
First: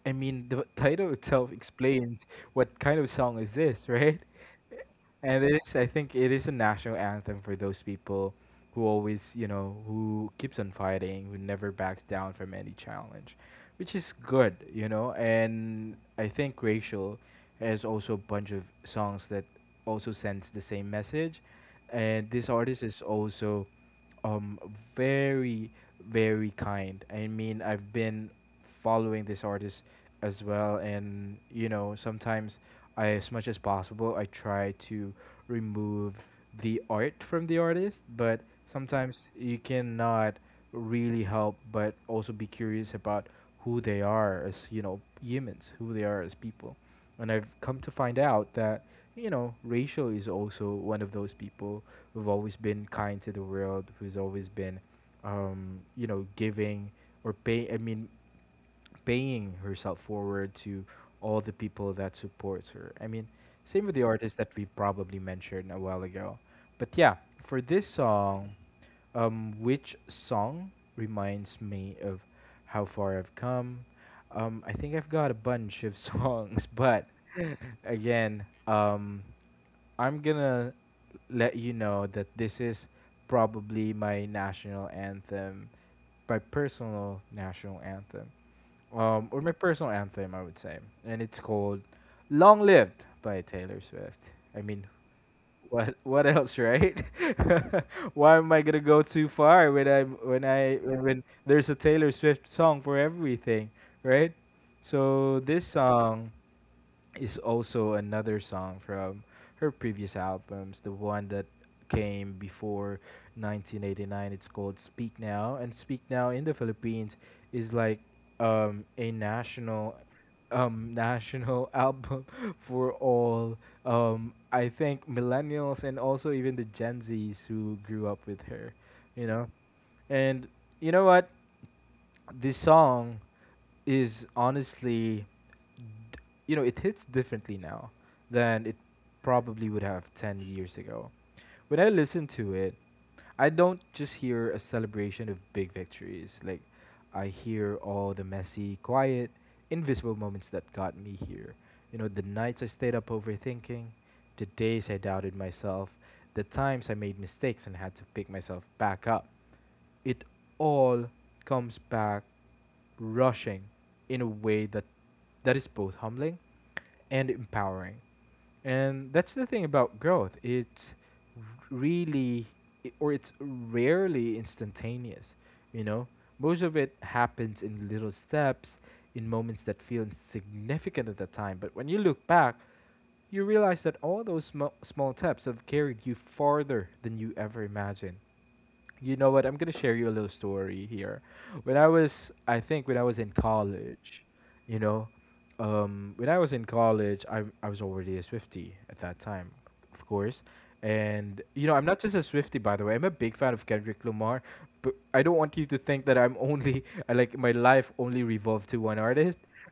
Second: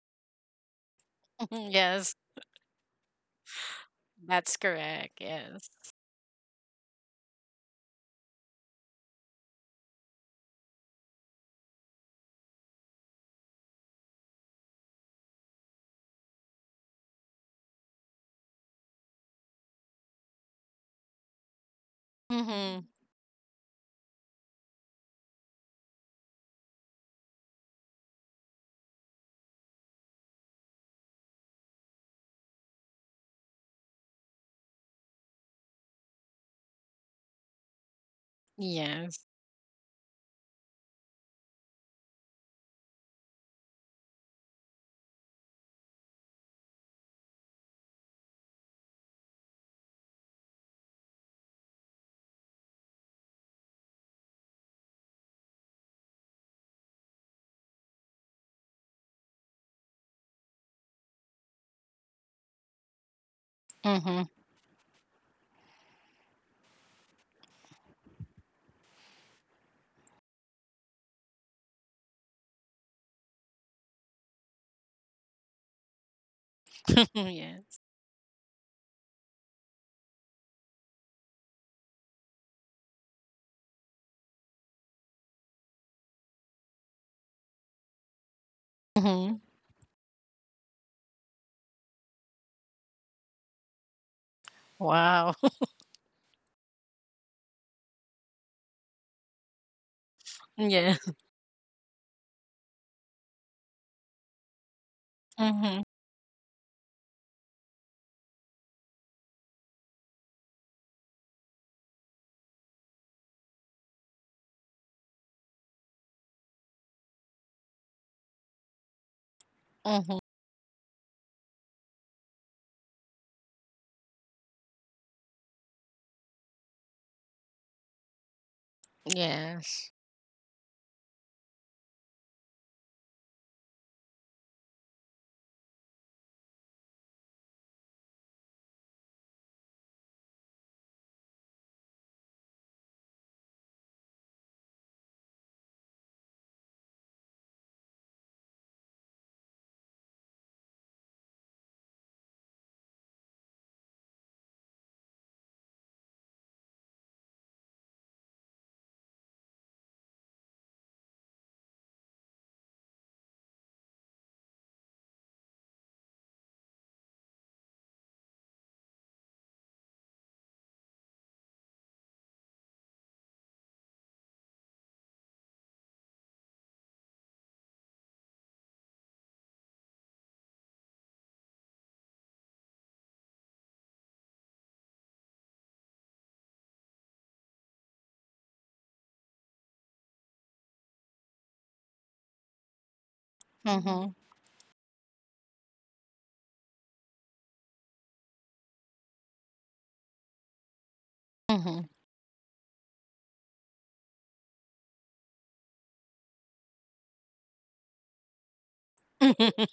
A: I mean, the title itself
B: Yes,
A: explains what kind of song is this, right?
B: that's correct.
A: And it
B: Yes.
A: is, I think it is a national anthem for those people who always, you know, who keeps on fighting, who never backs down from any challenge, which is good, you know. And I think Racial has also a bunch of songs that also sends the same message. And this artist
B: Mm-hmm.
A: is also um very very kind. I mean, I've been following this artist as well. And you know, sometimes I, as much as possible, I try to remove the art from the artist, but
B: Yes.
A: sometimes you cannot really help but also be curious about who they are as, you know, humans, who they are as people. And I've come to find out that, you know, Rachel is also one of those people who've always been kind to the world, who's always been, you know, giving or paying herself forward to all the people that supports her. I mean, same with the
B: Mm-hmm.
A: artist that we probably mentioned a while ago. But yeah, for this song, which song reminds me of how far I've come? I think I've got a bunch of songs, but
B: Yes.
A: again, I'm gonna let you know that this is probably my national anthem, my personal national anthem,
B: Mm-hmm.
A: or my personal anthem, I would say, and it's called "Long Lived" by Taylor Swift. I mean,
B: Wow.
A: what else, right? Why am I gonna go too far when
B: Yes.
A: there's a Taylor Swift song for everything, right? So this
B: Mm-hmm.
A: song is also another song from her previous albums, the one that came before 1989. It's called Speak Now, and Speak Now in the Philippines is like a national,
B: Mm-hmm.
A: national album for all, I think, millennials and also even the Gen Zs who grew up with her, you know.
B: Yes.
A: And you know what? This song is honestly, d- you know, it hits differently now than it probably would have 10 years ago. When I listened to it, I don't just hear a celebration of big victories. Like, I hear all the messy, quiet, invisible moments that got me here. You know, the nights I stayed up overthinking, the days I doubted myself, the times I made mistakes and had to pick myself back up, it all comes back rushing in a way that is both humbling and empowering. And that's the thing about growth. It's really or it's rarely instantaneous, you know? Most of it happens in little steps, in moments that feel insignificant at the time, but when you look back, you realize that all those small steps have carried you farther than you ever imagined. You know what? I'm gonna share you a little story here. When I was, I think when I was in
B: Mm-hmm.
A: college, you know, when I was in college, I was already a Swifty at that time, of course. And you know, I'm not just a Swifty, by the way. I'm a big fan of Kendrick Lamar, but I don't want you to think that I'm only I like my life only revolved to one artist.
B: Mm-hmm.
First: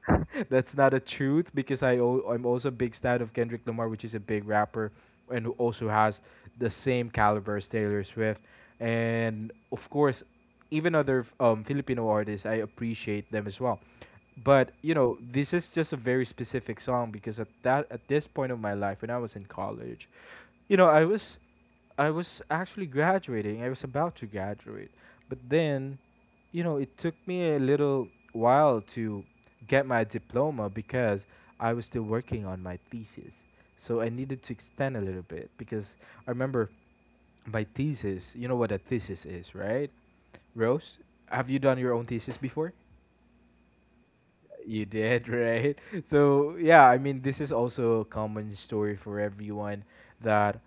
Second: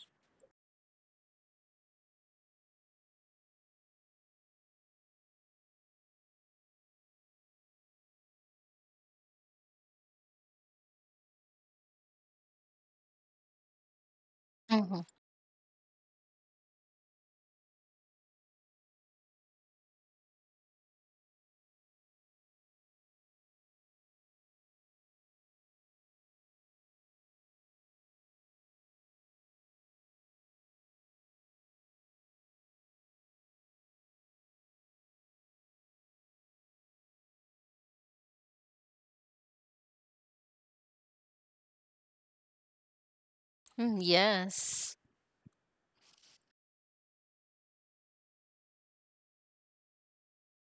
A: That's not a truth because I'm also a big stan of Kendrick Lamar, which is a big rapper and who also has the same caliber as Taylor Swift. And of course, even other Filipino artists, I appreciate them as well. But you know, this is just a very specific song because at this point of my life, when I was in college, you know, I was actually graduating. I was about to graduate. But then, you know, it took me a little while to get my diploma because I was still working on my thesis. So I needed to extend a little bit because I remember my thesis, you know what a thesis is, right? Rose, have you done your own thesis before?
B: Mm,
A: You
B: yes.
A: did, right? So, yeah, I mean, this is also a common story for everyone that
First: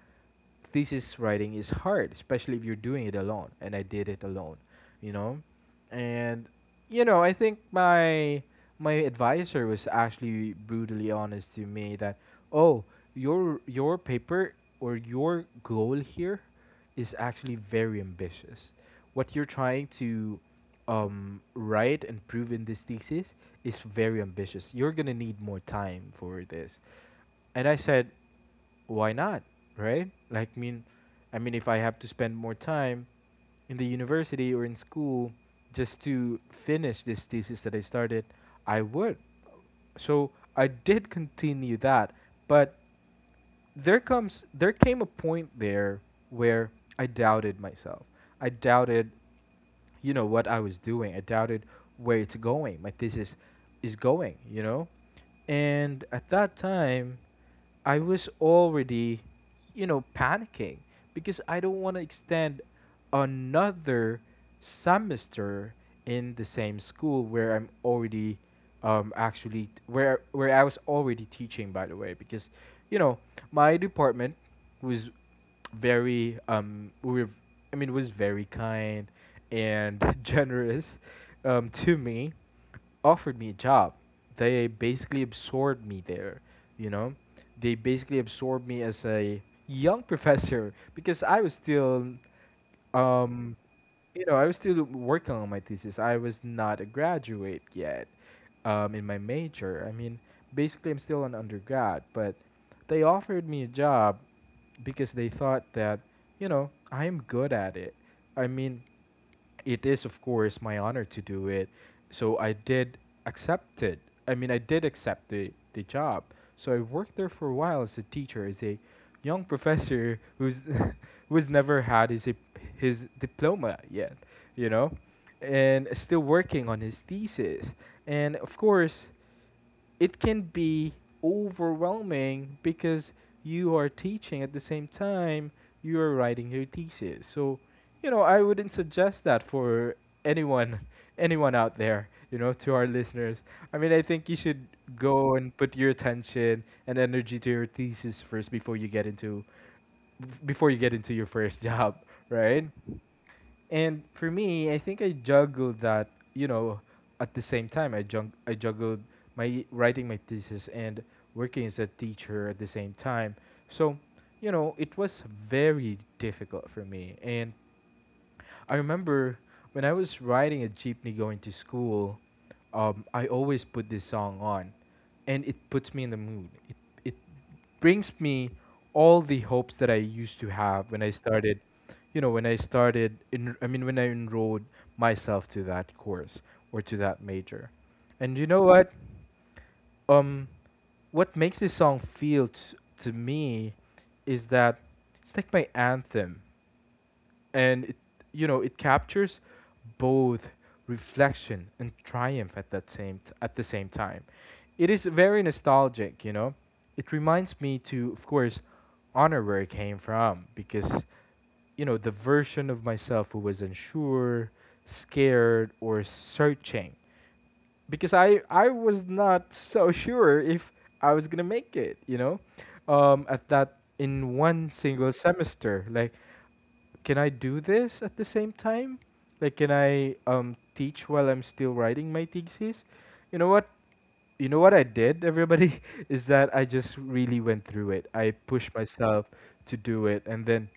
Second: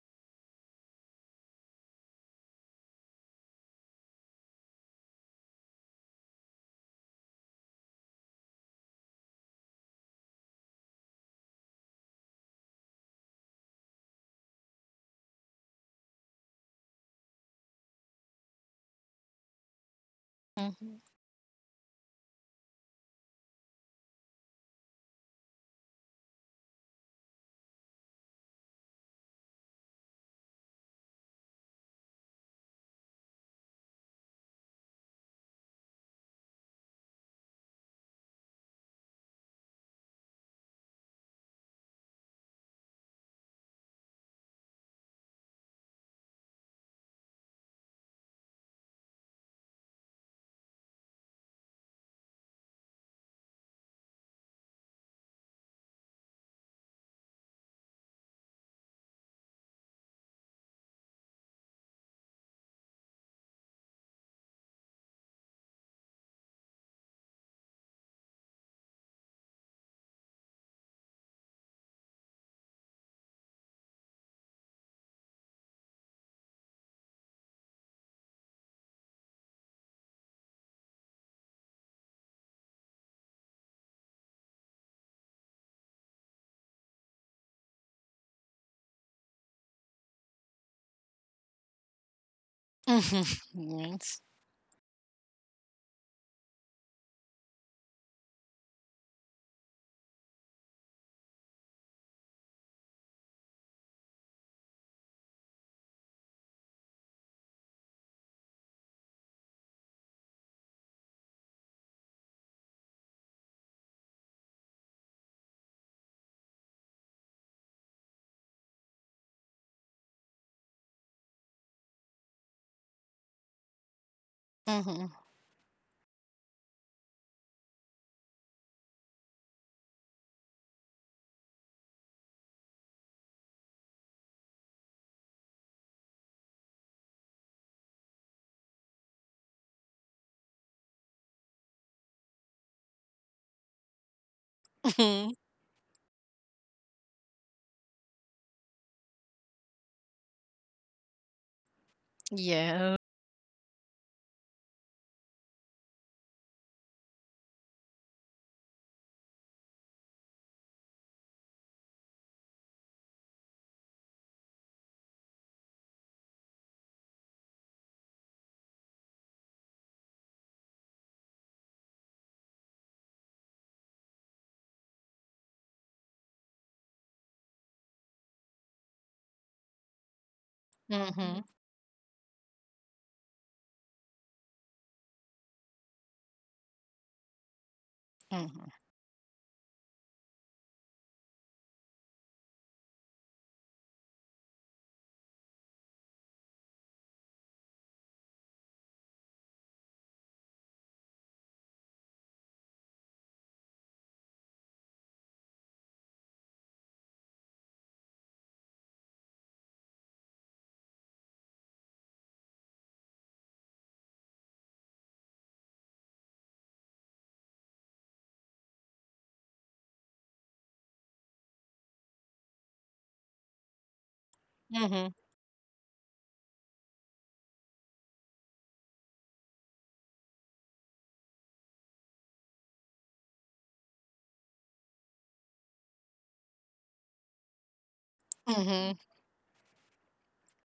A: thesis writing is hard, especially if you're doing it alone. And I did it alone, you know? And, I think my advisor was actually brutally honest to me that, oh, your paper or your goal here is actually very ambitious. What you're trying to
B: Mhm.
A: write and prove in this thesis is very ambitious. You're gonna need more time for this. And I said, why not, right? I mean, if I have to spend more time in the university or in school just to finish this thesis that I started, I would. So I did continue that, but there came a point there where I doubted myself. I doubted, you know, what I was doing. I doubted where it's going. My thesis is going. You know, and at that time, I was already, you know, panicking because I don't want to extend another semester in the same school where I'm already actually where I was already teaching, by the way, because you know my department was very I mean was very kind and generous to me, offered me a job. They basically absorbed me there, you know. They basically absorbed me as a young professor because I was still
B: Mhm.
A: um, you know, I was still working on my thesis. I was not a graduate yet in my major. I mean, basically, I'm still an undergrad, but they offered me a job because they thought that, you know, I am good at it. I mean, it is, of course, my honor to do it. So I did accept it. I mean, I did accept the job. So I worked there for a while as a teacher, as a young professor who's who's never had his dip- his diploma yet, you
B: Yes.
A: know,
B: Mhm.
A: and still working on his thesis. And of course, it can be overwhelming because you are teaching at the same time you are writing your thesis. So, you know, I wouldn't suggest that for anyone anyone out there, you know, to our listeners. I mean, I think you should go
B: Mhm.
A: and put your attention and energy to your thesis first before you get into your first job, right?
B: Yeah.
A: And for me, I think I juggled that, you know, at the same time I juggled my writing my thesis and working as a teacher at the same time. So, you know, it was very difficult for me, and I remember when I was riding a jeepney going to school, I always put this song on, and it puts me in the mood. It brings me all the hopes that I used to have when I
B: Mhm.
A: started, you know, when I started in. I mean, when I enrolled myself to that course or to that major, and you know what? Um, what makes this song feel to me is that it's like my anthem, and it, you know, it captures both reflection and triumph at at the same time. It is very nostalgic, you know. It reminds me to, of course, honor where I came from because you know the version of myself who was unsure, scared, or searching, because I was not so sure if I was gonna make it, you know, at that in one
B: Mhm.
A: single
B: Mhm.
A: semester. Like, can I do this at the same time? Like, can I teach while I'm still writing my thesis? You know what? You know what I did, everybody? Is that I just really went through it. I pushed
B: Mhm.
A: myself to do it, and then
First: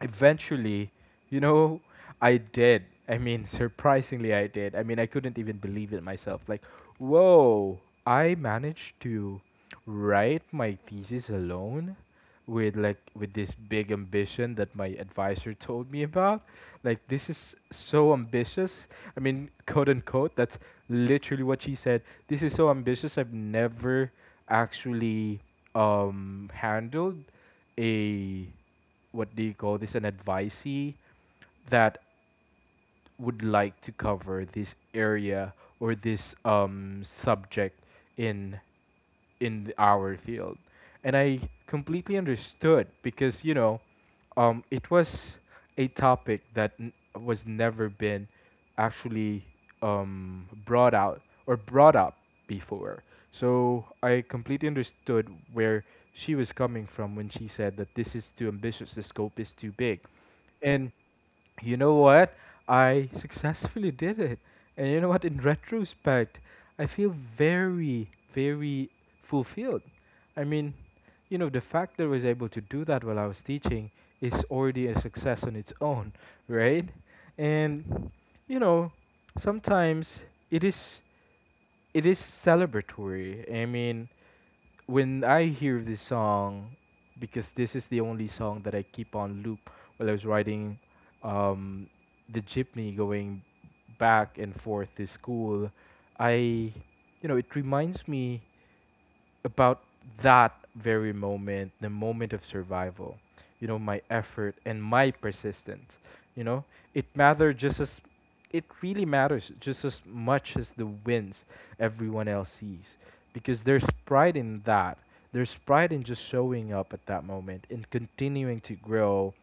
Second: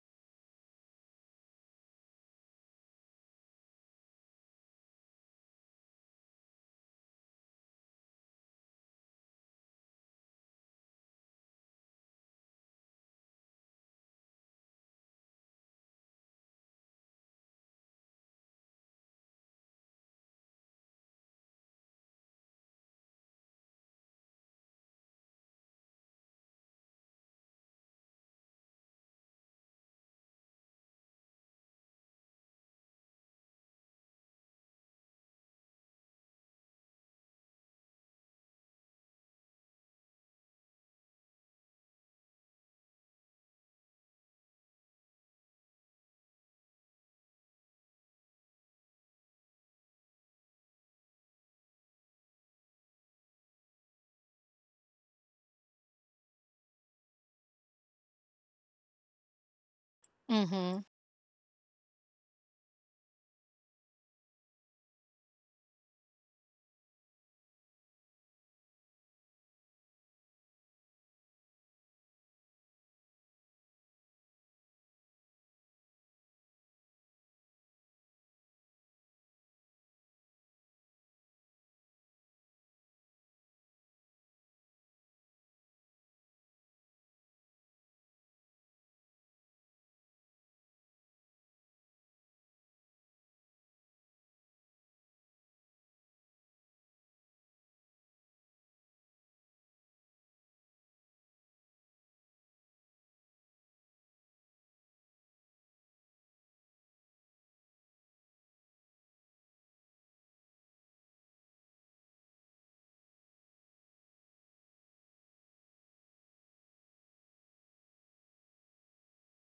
A: eventually, you know, I did. I mean, surprisingly, I did. I mean, I couldn't even believe it myself. Like, whoa, I managed to write my thesis alone with with this big ambition that my advisor told me about, like this is so ambitious, I mean, quote unquote, that's literally what she said. This is so ambitious. I've never actually handled a, what do you call this, an advisee that would like to cover this area or this subject in our field. And I completely understood because, you know, it was a topic that was never been actually brought out or brought up before. So I completely understood where she was coming from when she said that this is too ambitious, the scope is too big.
B: Mhm.
A: And you know what? I successfully did it. And you know what? In retrospect, I feel very, very fulfilled. I mean, you know, the fact that I was able to do that while I was teaching is already a success on its own, right? And, you know, sometimes it is, celebratory. I mean, when I hear this song, because this is the only song that I keep on loop while I was riding um, the jeepney going back and forth to school, I, you know, it reminds me about that very moment, the moment of survival, you know, my effort and my persistence, you know, it matters just as it really matters just as much as the wins everyone else sees, because there's pride in that. There's pride in just showing up at that moment, in continuing to grow,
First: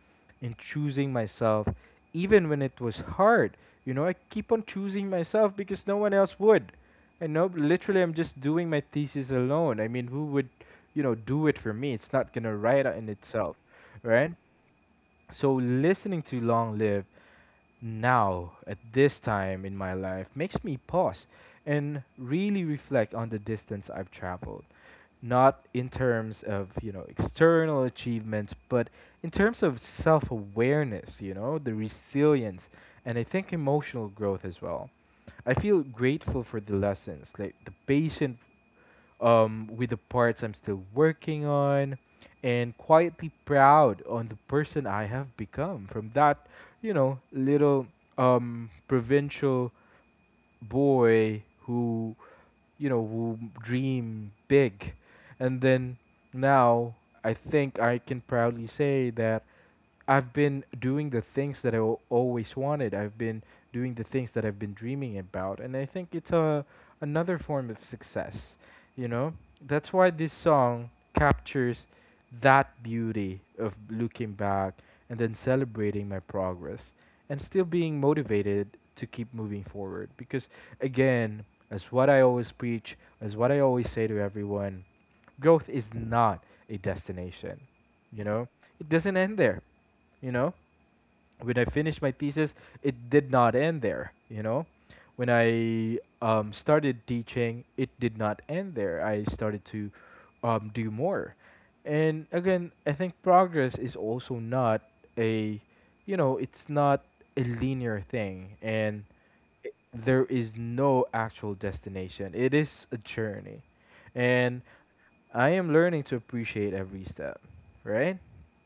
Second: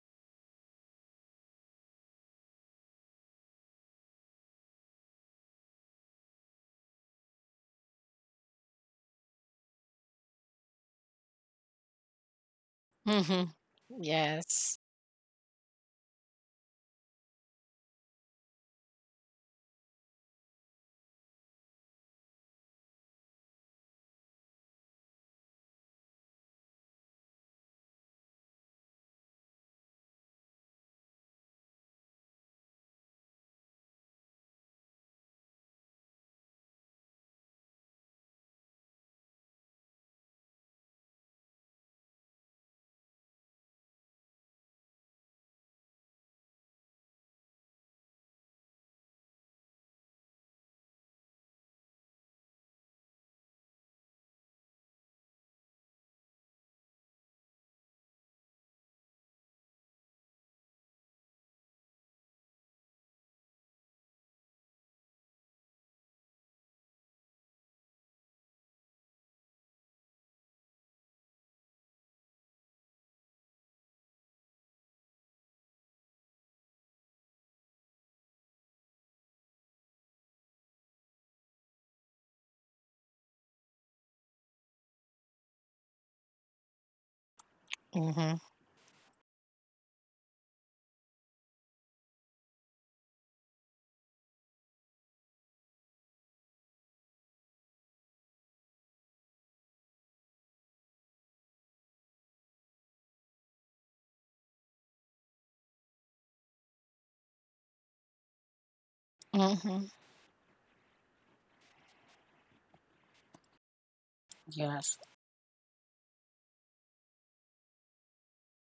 A: in choosing myself, even when it was hard. You know, I keep on choosing myself because no one else would. And no, literally, I'm just doing my thesis alone. I mean, who would, you know, do it for me? It's not gonna write out in
B: Mhm.
A: itself, right?
B: Yes.
A: So listening to Long Live now at this time in my life makes me pause and really reflect on the distance I've traveled. Not in terms of, you know, external achievements, but in terms of self awareness, you know, the resilience, and I think emotional growth as well. I feel grateful for the lessons, like the patient with the parts I'm still working on, and quietly proud on the person I have become from that, you know, little provincial boy who, you know, who dream big. And then now I think I can proudly say that I've been doing the things that I al- always wanted. I've been doing the things that I've been dreaming about, and I think it's a another form of success. You know, that's why this song captures that beauty of looking back and then celebrating my progress and still being motivated to keep moving forward. Because again, as what I always preach, as what I always say to everyone, growth is not a destination. You
B: Mhm.
A: know, it doesn't end there, you know, when I finished my thesis, it did not end there. You know, when I started teaching, it did not end there. I started to do more. And again, I think progress is also not a, you know, it's not a linear thing.
B: Mhm.
A: There is no actual destination. It is a journey, and
B: Yes.
A: I am learning to appreciate every step, right?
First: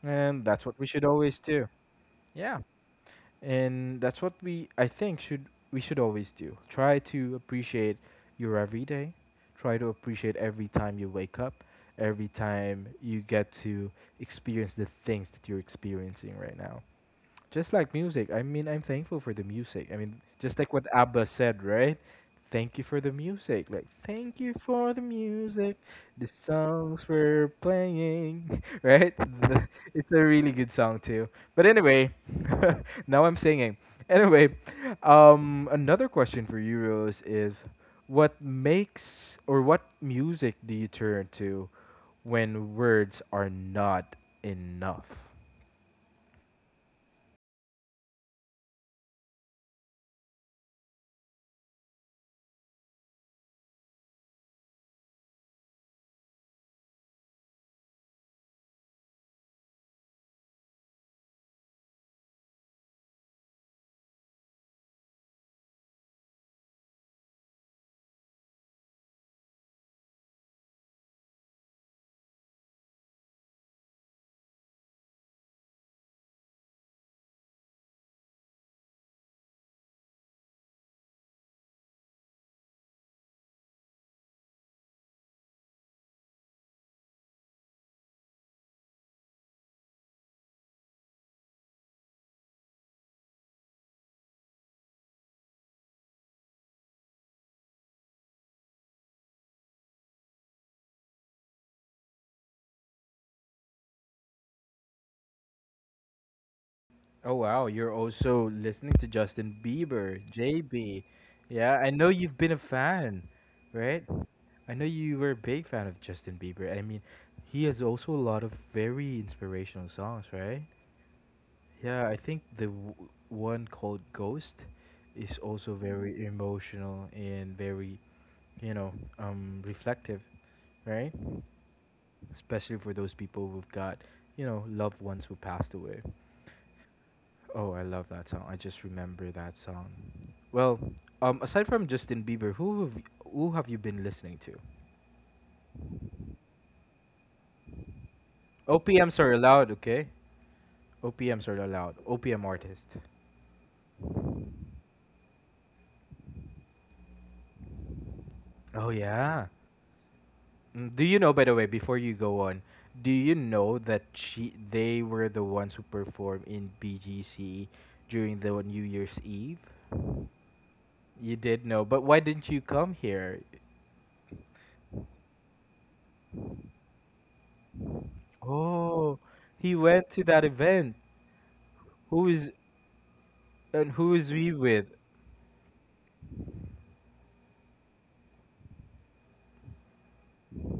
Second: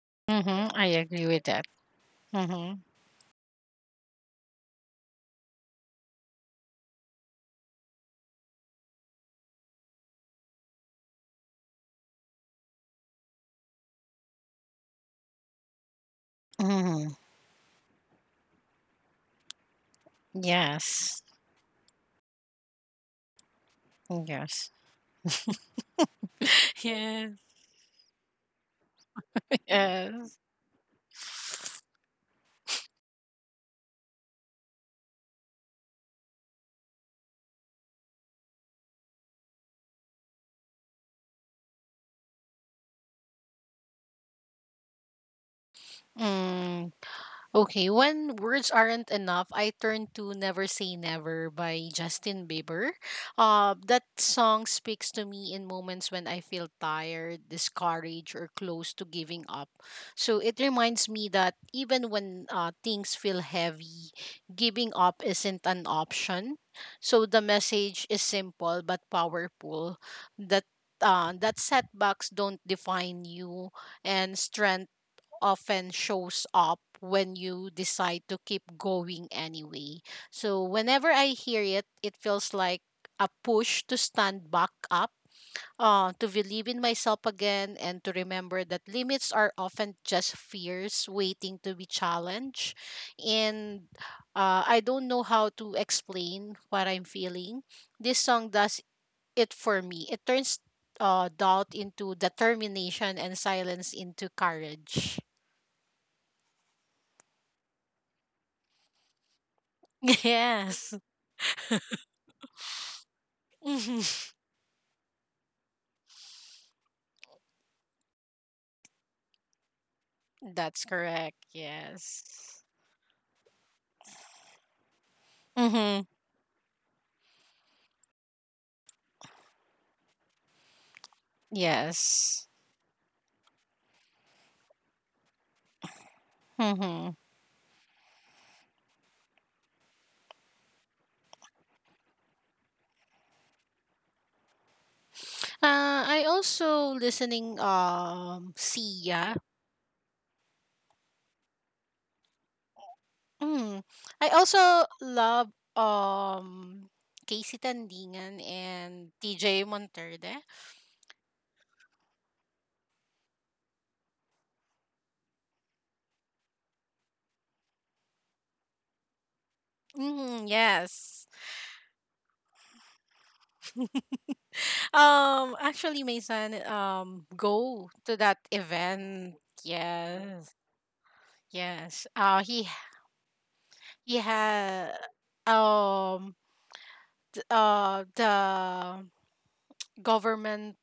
A: And that's
B: Mhm.
A: what we
B: I
A: should
B: agree
A: always
B: with that.
A: do. Yeah,
B: Mhm.
A: and that's what we I think should we should always do. Try to appreciate your everyday. Try to appreciate every time you wake up, every time you get to experience the things that you're experiencing right now.
B: Mhm.
A: Just like music. I mean, I'm thankful for the music. I mean, just like what
B: Yes.
A: ABBA said, right? Thank you for the music. Like, thank you
B: Yes.
A: for the music. The songs
B: Yes.
A: we're playing, right? It's a
B: Yes.
A: really good song too. But anyway, now I'm singing. Anyway, another question for you, Rose, is what makes, or what music do you turn to when words are not enough?
B: Mm. Okay, when words aren't enough, I turn to Never Say Never by Justin Bieber. That song speaks to me in moments when I feel tired, discouraged, or close to giving up. So it reminds me that even when, things feel heavy, giving up isn't an option. So the message is simple but powerful that that setbacks don't define you, and strength often shows up when you decide to keep going anyway. So whenever I hear it, it feels like a push to stand back up, to believe in myself again, and to remember that limits are often just fears waiting to be challenged. And I don't know how to explain what I'm feeling. This song does it for me. It turns, doubt into determination and silence into courage.
A: Oh wow, you're also listening to Justin Bieber,
B: Yes.
A: JB. Yeah, I know you've been a fan, right?
B: Mhm.
A: I know you were a big fan of Justin Bieber. I mean, he has also a lot of very inspirational songs, right?
B: That's correct.
A: Yeah, I think
B: Yes.
A: the one called Ghost is also
B: Mm-hmm.
A: very emotional and very, you know, reflective, right?
B: Yes.
A: Especially for those people who've got, you know, loved ones who passed away.
B: Mm-hmm.
A: Oh, I love that song. I just remember that song. Well, aside from Justin Bieber, who have you been listening to?
B: I also listening
A: OPMs
B: Sia.
A: are allowed, okay? OPMs are allowed. OPM artist.
B: Mm. I also love um Casey Tandingan
A: Oh
B: and
A: yeah.
B: TJ Monterde.
A: Mm, do you know, by the way, before you go on, do you know that she they were the ones who performed in BGC during the New Year's Eve?
B: Mm, yes.
A: You did know, but why didn't you come here?
B: Actually my son go to that
A: Oh,
B: event.
A: he went to that
B: Yes.
A: event.
B: Yes.
A: Who
B: Uh
A: is
B: he
A: And
B: he
A: who is he
B: had
A: with?
B: um the government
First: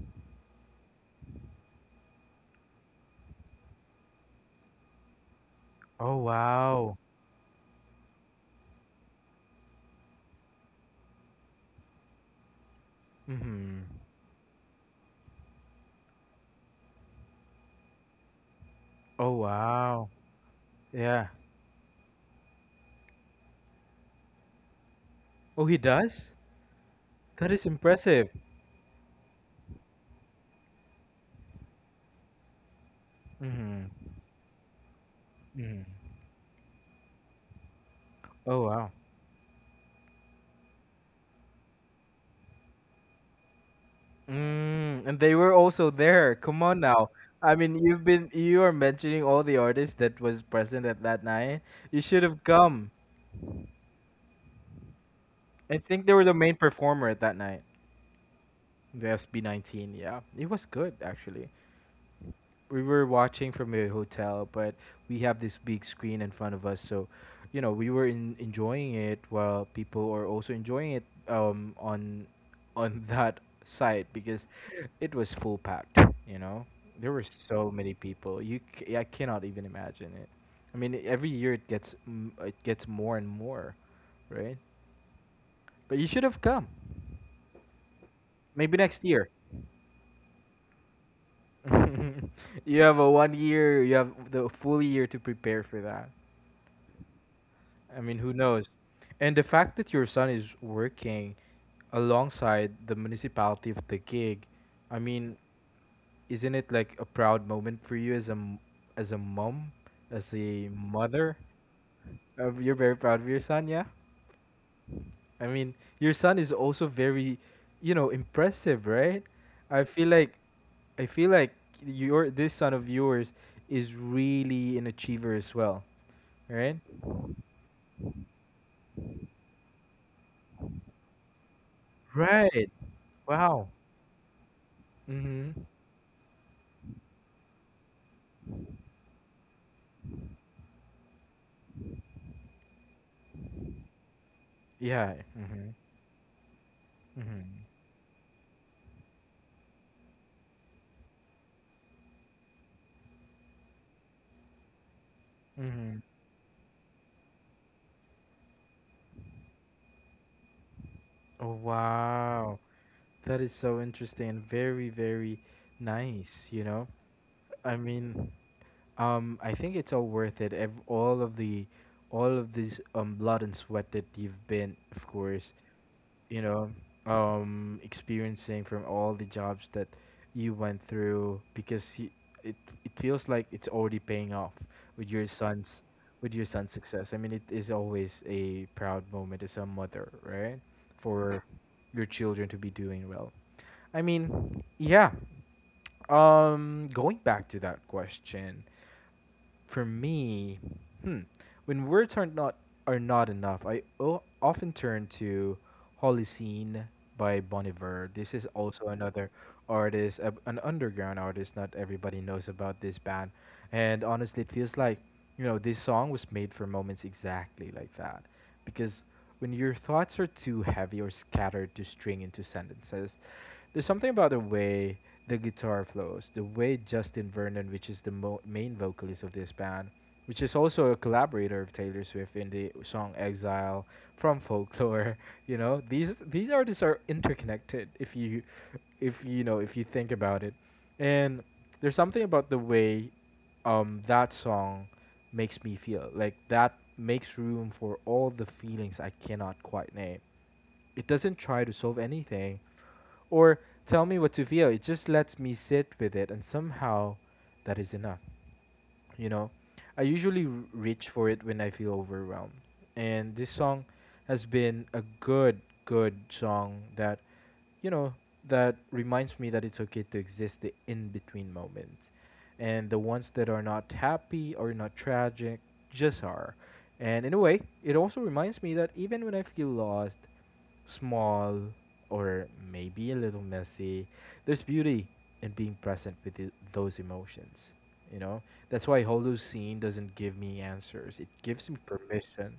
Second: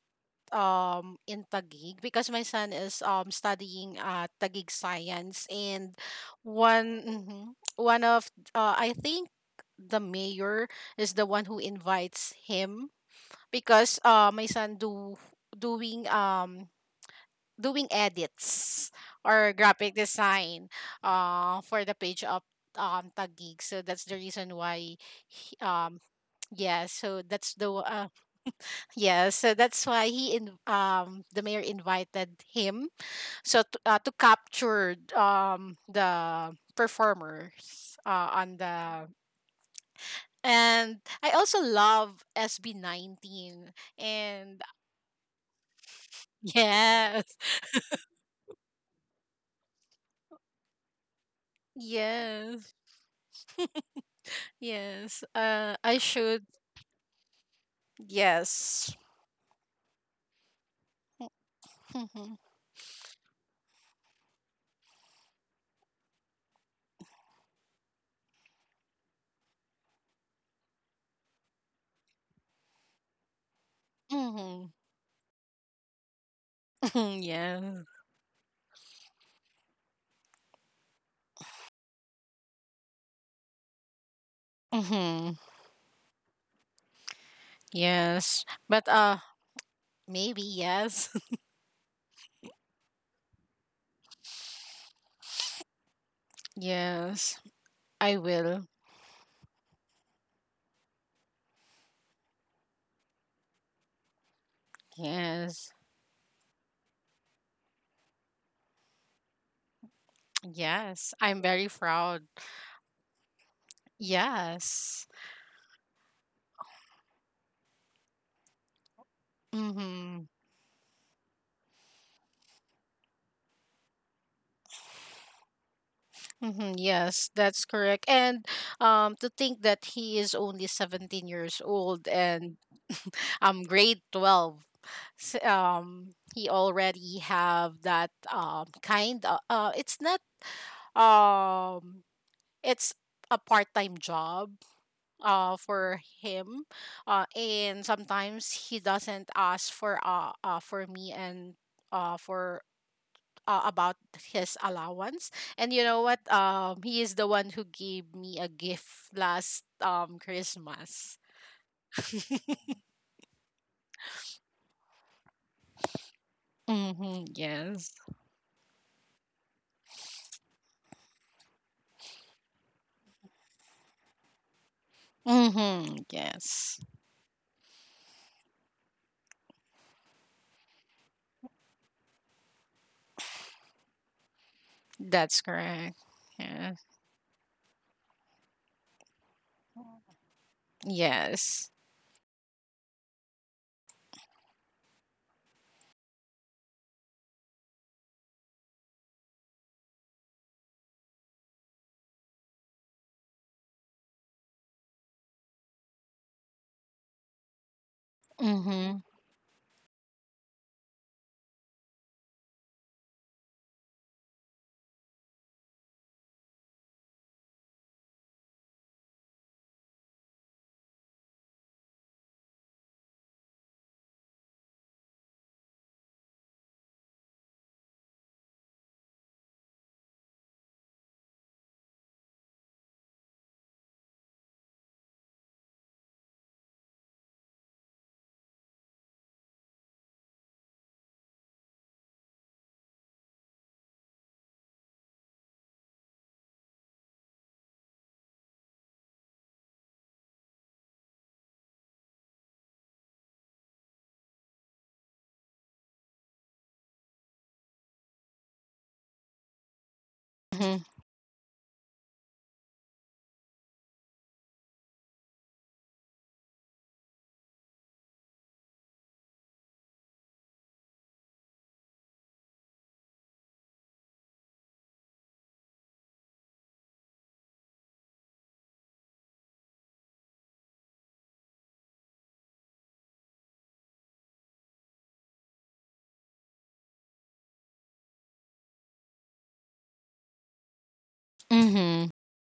B: in Taguig because my son is studying Taguig science, and
A: Oh
B: one
A: wow.
B: mhm, one of, I think, the mayor is the one who invites him
A: Mm-hmm.
B: because my son do doing doing edits
A: Oh
B: or graphic
A: wow.
B: design
A: Yeah.
B: for the page of Taguig, so that's the reason why he,
A: Oh, he does?
B: yeah, so
A: That
B: that's
A: is impressive.
B: yeah, so that's why he in the mayor invited him, so to,
A: Mm-hmm.
B: uh, to capture
A: Mm-hmm.
B: the performers on
A: Oh wow.
B: the, and I also love SB19, and
A: Mm, and they were also there. Come on now.
B: yes,
A: I mean, you are mentioning all the artists that was present at that night. You should have
B: yes,
A: come.
B: yes.
A: I
B: I
A: think they were the
B: should.
A: main performer at that night.
B: Yes.
A: The SB19. Yeah. It was good actually.
B: Mhm.
A: We were watching from a hotel, but we have this big screen in front of us, so you know we were enjoying it while people are also enjoying it on that site because
B: Mhm.
A: it was full packed. You know, there were so
B: Yes.
A: many people. I cannot even imagine it. I mean, every year it gets more and more, right?
B: Mhm.
A: But you should have come.
B: Yes,
A: Maybe
B: but
A: next year.
B: maybe. Yes.
A: You have a 1 year, you have the full year to prepare for that.
B: Yes.
A: I mean,
B: I
A: who knows?
B: will.
A: And the fact that your son is working alongside the municipality of the gig, I mean,
B: Yes.
A: isn't it like a proud moment for you as a mom, as a
B: Yes,
A: mother?
B: I'm very proud.
A: You're very proud of your son, yeah?
B: Yes.
A: I mean, your son is also very, you know, impressive, right? I feel
B: Mm-hmm.
A: like I feel like your this son of yours is really an achiever as well, right?
B: Mm-hmm. Yes, that's correct. And to think that he is only 17 years old and,
A: Right. Wow.
B: grade 12. S-
A: Mhm.
B: Um, he already have that kind of, it's not um, it's a part-time job
A: Yeah. Mhm.
B: for him. Uh,
A: Mhm.
B: and sometimes he doesn't ask for, for me, and for about his allowance. And you
A: Mhm.
B: know what? He is the one who gave me a gift last Christmas.
A: Oh wow. That is so interesting and very very nice, you know?
B: Mm-hmm,
A: I
B: yes.
A: mean, I think it's all worth it. All of this blood and sweat that you've been, of course,
B: Mm-hmm,
A: you know,
B: yes.
A: experiencing from all the jobs that you went through, because y it it feels like it's already paying off with
B: That's correct.
A: with your son's
B: Yeah.
A: success. I mean, it is always a proud moment as a mother, right, for
B: Yes.
A: your children to be doing well. I mean, yeah. Going back to that question for me, hmm, when words are not enough, I often turn to "Holy Scene" by Bon Iver. This is also
B: Mm-hmm.
A: another artist, an underground artist. Not everybody knows about this band, and honestly, it feels like you know this song was made for moments exactly like that, because when your thoughts are too heavy or scattered to string into sentences, there's something about the way the guitar flows, the way Justin Vernon, which is the main vocalist of this band, which is also a collaborator of Taylor Swift in the song Exile from Folklore, you know, these artists are interconnected if you know if you think about it. And there's something about the way that song makes me feel. Like that makes room for all the feelings I cannot quite name. It doesn't try to solve anything or tell me what to feel. It just lets me sit with it, and somehow that is enough, you know. I usually
B: Mm-hmm.
A: reach for it when I feel overwhelmed, and this song has been a good song that, you know, that reminds me that it's okay to exist the in between moments, and the ones that are not happy or not tragic just are. And in a way it also reminds me that even when I feel lost, small, or maybe a little messy, there's beauty in being present with those emotions, you know. That's why Holocene doesn't give me answers. It gives me
B: Mm-hmm.
A: permission.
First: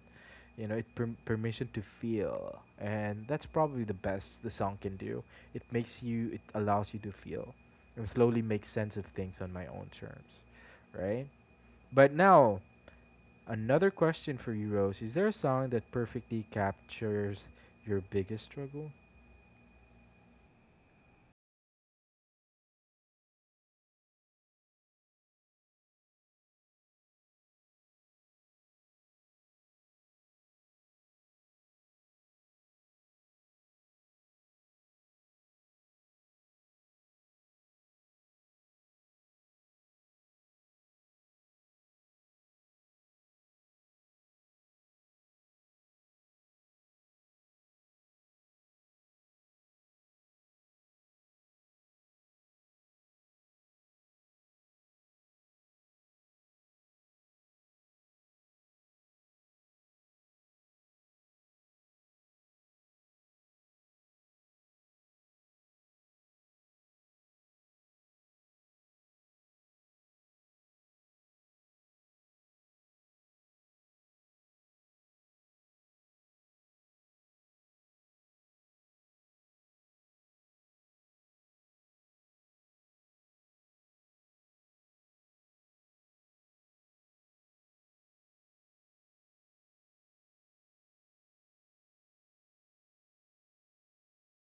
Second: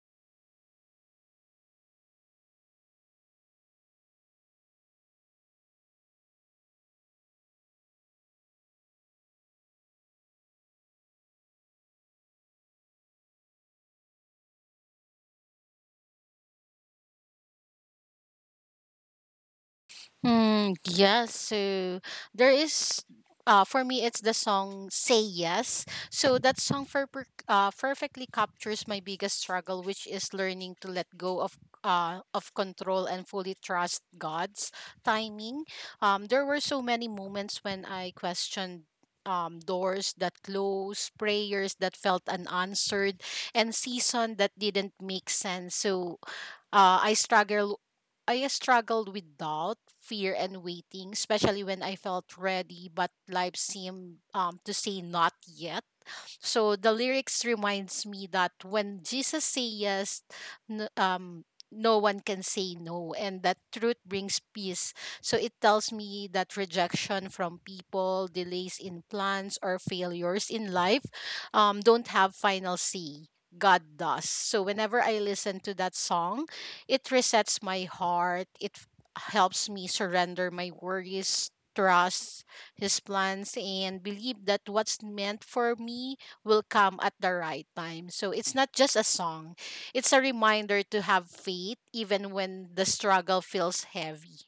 A: You know, it permission to feel, and that's probably the best the song can do. It allows you to feel, and slowly make sense of things on my own terms, right? But now, another question for you, Rose: is there a song that perfectly captures your biggest struggle?
B: Mm, yes. So there is, for me, it's the song "Say Yes." So that song perfectly captures my biggest struggle, which is learning to let go of control and fully trust God's timing. There were so many moments when I questioned. Doors that closed, prayers that felt unanswered, and season that didn't make sense. So, uh, I struggle I struggled with doubt, fear and waiting, especially when I felt ready but life seemed to say not yet. So the lyrics reminds me that when Jesus say yes, n- um, no one can say no, and that truth brings peace. So it tells me that rejection from people, delays in plans, or failures in life, don't have final say. God does. So whenever I listen to that song, it resets my heart. It helps me surrender my worries, trust His plans, and believe that what's meant for me will come at the right time. So it's not just a song, it's a reminder to have faith even when the struggle feels heavy.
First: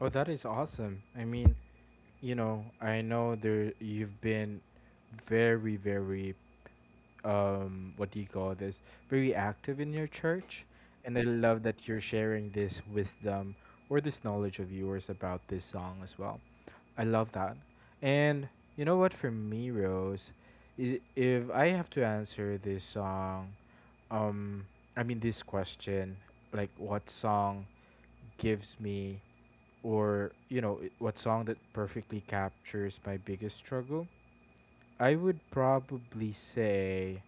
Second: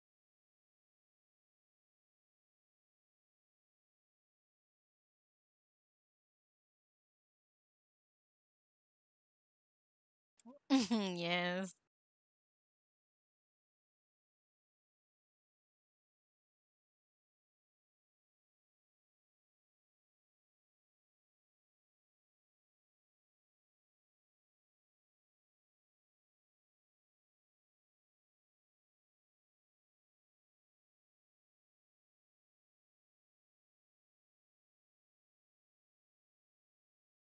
A: Oh, that is awesome. I mean, you know, I know there you've been very, very what do you call this, very active in your church, and
B: Mhm,
A: I love
B: yes.
A: that you're sharing this wisdom or this knowledge of yours about this song as well. I love that. And you know what, for me, Rose, is if I have to answer this song, um, I mean this question, like what song gives me, or you know what song that perfectly captures my biggest struggle, I would probably say,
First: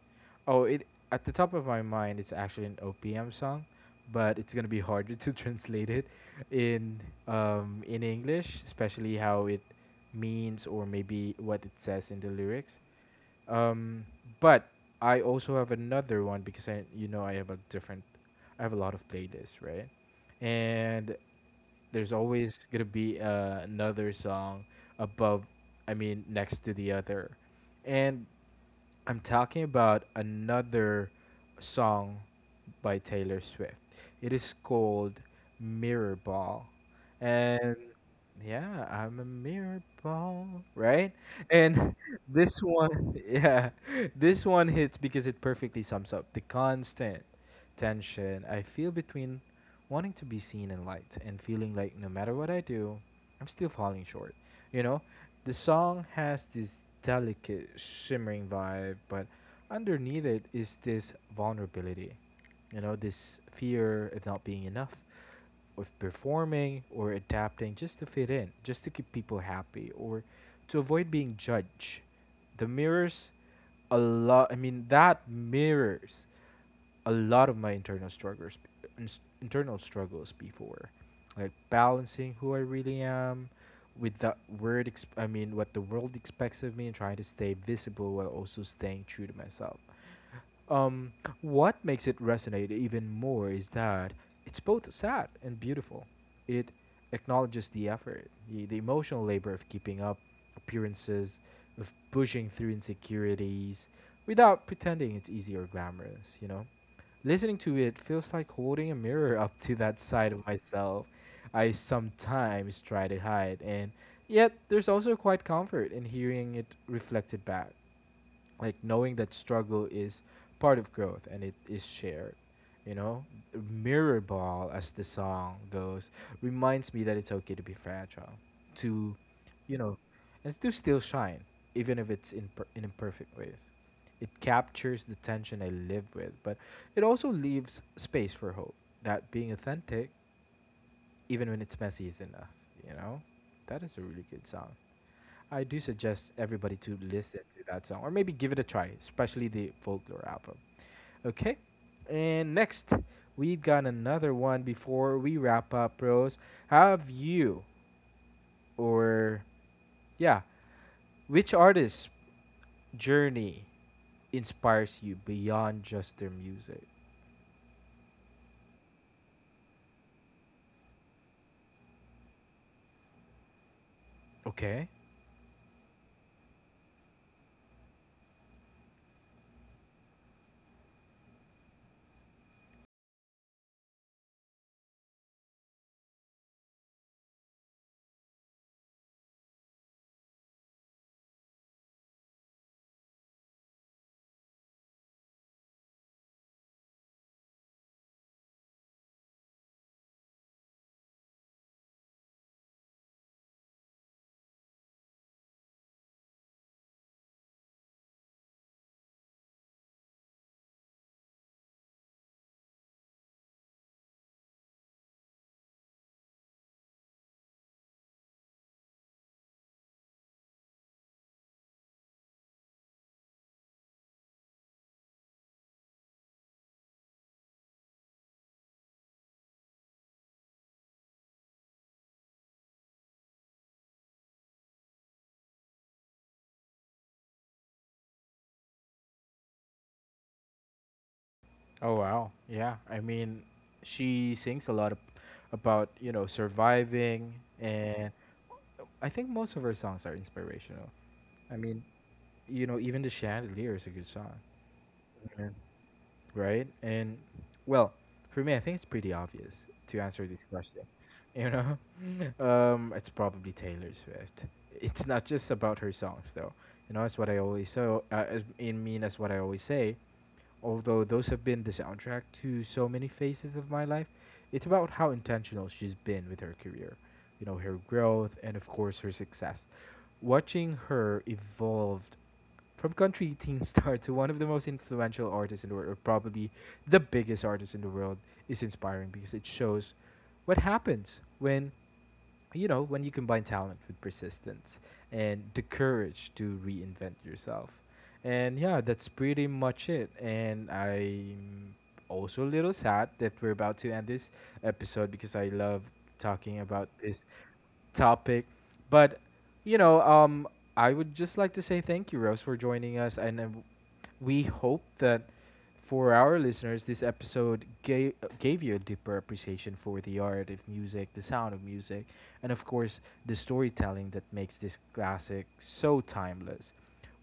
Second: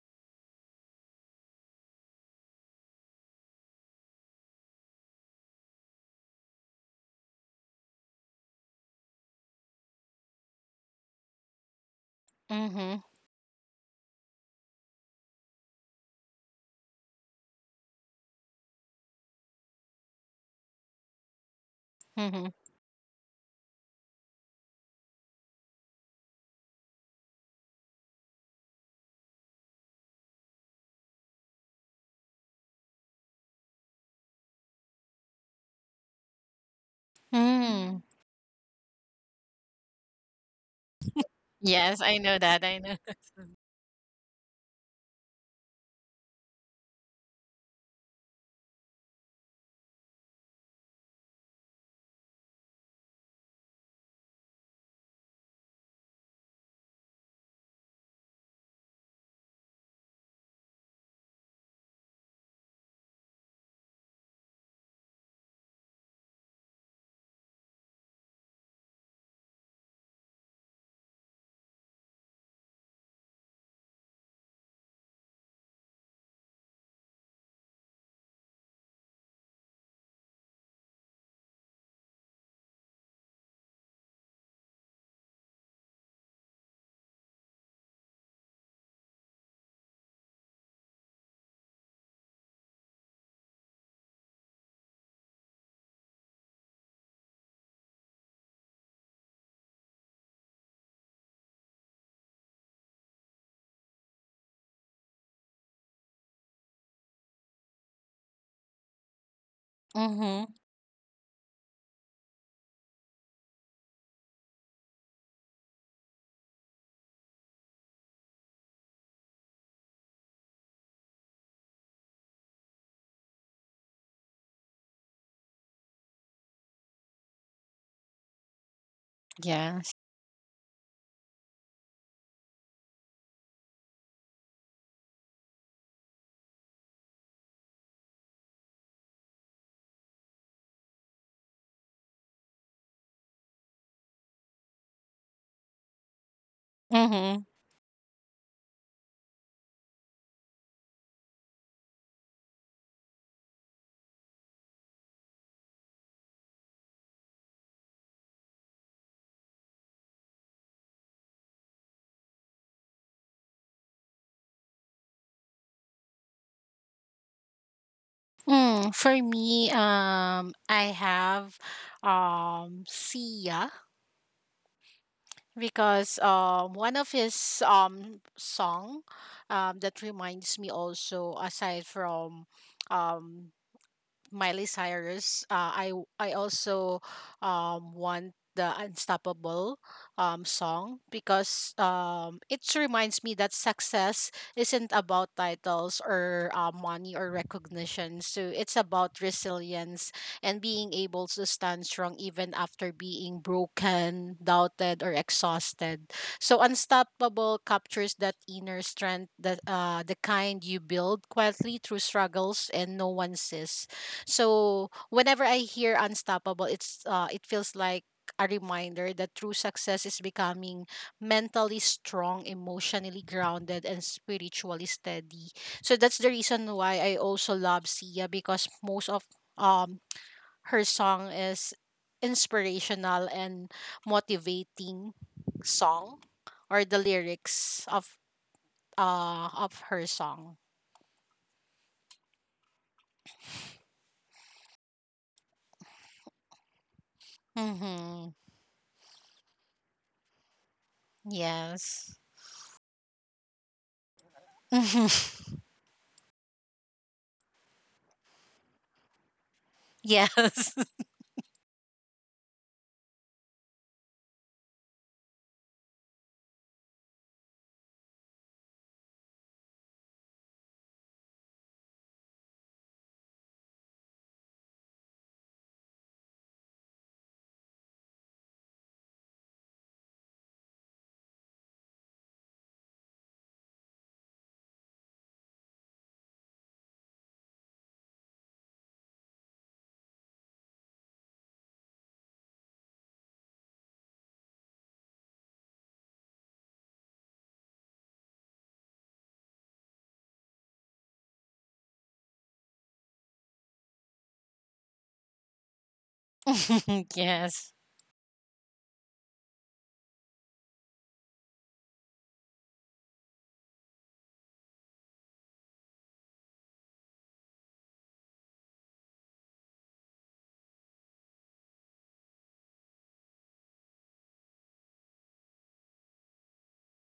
A: oh, it at the top of my mind, it's actually an OPM song, but it's gonna be harder to translate it in in English, especially how it means or maybe what it says in the lyrics.
B: Mm-hmm.
A: Um, but I also have another one because you know, I have I have a lot of playlists, right? And there's
B: Mm-hmm.
A: always gonna be another song above, I mean, next to the other, and I'm talking about another song by Taylor Swift. It is called Mirror Ball. And
B: Mm.
A: yeah, I'm a mirror ball, right? And
B: Yes, I know
A: this
B: that. I know.
A: one, yeah, this one hits because it perfectly sums up the constant tension I feel between wanting to be seen and liked and feeling like no matter what I do, I'm still falling short. You know, the song has this delicate, shimmering vibe, but underneath it is this vulnerability. You know, this fear of not being enough, of performing or adapting just to fit in, just to keep people happy, or to avoid being judged. The mirrors a lot, I mean, that mirrors a lot of my internal struggles before, like balancing who I really am with the word ex- I mean what the world expects of me, and trying to stay visible while also staying true to myself. Um, what makes it resonate even more is that it's both sad and beautiful. It acknowledges the effort, the emotional labor of keeping up appearances, of pushing through insecurities without pretending it's easy or glamorous, you know. Listening to it feels like holding a mirror up to that side of
B: Mm-hmm.
A: myself I sometimes try to hide, and yet there's also quite comfort in hearing it reflected back, like knowing that struggle is part of growth and it is shared, you know. Mirror Ball, as the song goes, reminds me that it's okay to be fragile, to, you
B: Yes.
A: know, and to still shine even if it's in imperfect ways. It captures the tension I live with, but it also leaves space for hope that being authentic, even when it's messy, is enough, you know. That is a really good song. I do suggest everybody to listen
B: Mm-hmm.
A: to that song or maybe give it a try, especially the Folklore album. Okay? And next, we've got another one before we wrap up, Rose. Have you, or yeah, which artist's journey inspires you beyond just their music?
B: Mm. For me, I have Sia
A: Okay.
B: because one of his song that reminds me also aside from um Miley Cyrus. I also want the Unstoppable song because it reminds me that success isn't about titles or, money or recognition. So it's about resilience and being able to stand strong even after being broken, doubted, or exhausted. So Unstoppable captures that inner strength, that the kind you build quietly through struggles and no one sees. So whenever I hear unstoppable, it feels like a reminder that true success is becoming mentally strong, emotionally grounded, and spiritually steady. So that's the reason why I also love Sia because most of um her song is inspirational and motivating song, or the lyrics of her song.
A: Oh, wow. Yeah. I mean, she sings about, you know, surviving, and
B: Mm-hmm.
A: I think most of her songs are inspirational. I mean,
B: Yes.
A: you know, even the Chandelier is a good song, right? And well, for me, I think it's pretty obvious to answer this
B: Yes.
A: question. You know, it's probably Taylor Swift. It's not just about her songs, though. You know, that's what I always so as- in mean that's what I always say. Although those have been the soundtrack to so many phases of my life, it's about how intentional she's been with her career. You know, her growth and of course her success, watching her evolve from country teen star to one of the most influential artists in the world, or probably the biggest artist in the world, is inspiring because it shows what happens when, you know, when you combine talent with persistence and the courage to reinvent yourself. And yeah, that's pretty much it. And I'm also a little sad that we're about to end this episode because I love talking about this
B: Yes.
A: topic. But you know, I would just like to say thank you, Rose, for joining us, and we hope that for our listeners, gave you a deeper appreciation for the art of music, the sound of music, and of course, the storytelling that makes this classic so timeless.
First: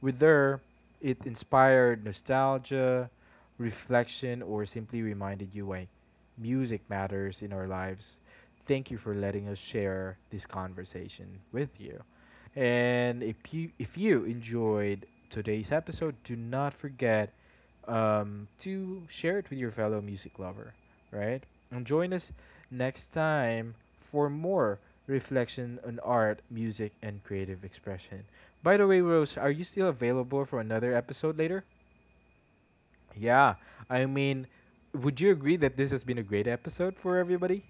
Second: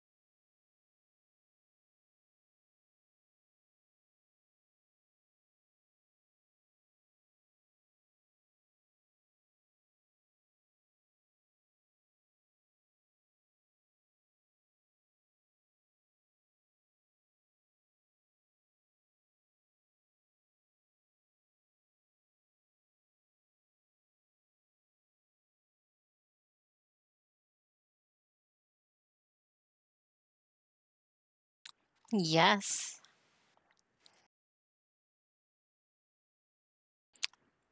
A: With her, it inspired nostalgia, reflection, or simply reminded you why music matters in our lives. Thank you for letting us share this conversation with you. And if you enjoyed today's episode, do not forget to share it with your fellow music lover, right? And join us next time for more reflection on art, music, and creative expression. By the way, Rose, are you still available for another episode later?
B: Yes.
A: Yeah, I mean, would you agree that this has been a great episode for everybody?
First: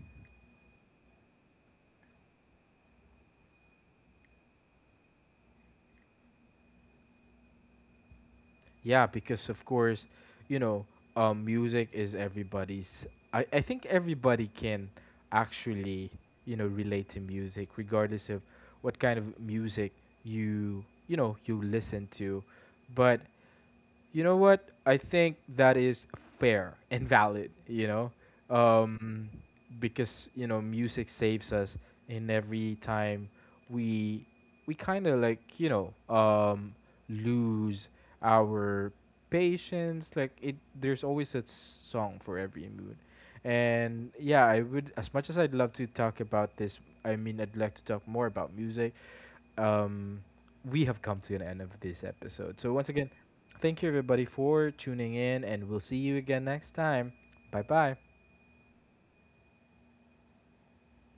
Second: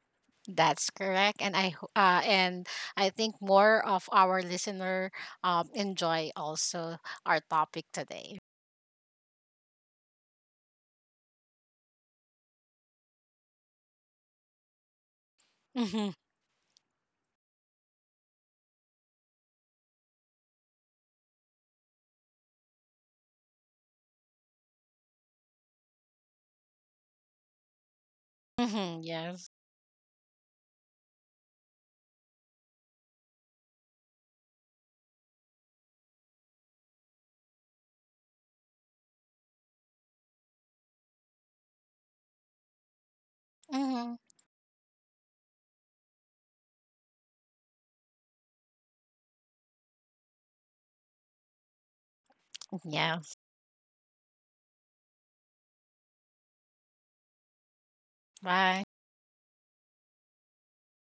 B: That's correct. And I think more of our listener enjoy also our topic today.
A: Yeah, because of course, you know, music is everybody's. I think everybody can actually,
B: Mhm.
A: you know, relate to music, regardless of what kind of music you know, you listen to. But you know what? I think that is fair and valid, you know?
B: Mhm.
A: Um,
B: Yes.
A: because, you know, music saves us in every time we we kind of like, you know, lose our patience. Like it there's always a song for every mood. And
B: Mhm.
A: yeah, I would, as much as I'd love to talk about this, I mean, I'd like to talk more about music um, we have come to an end of this episode. So, once again,
B: Yes.
A: thank you everybody for tuning in, and we'll see you again next time. Bye bye.
B: Bye.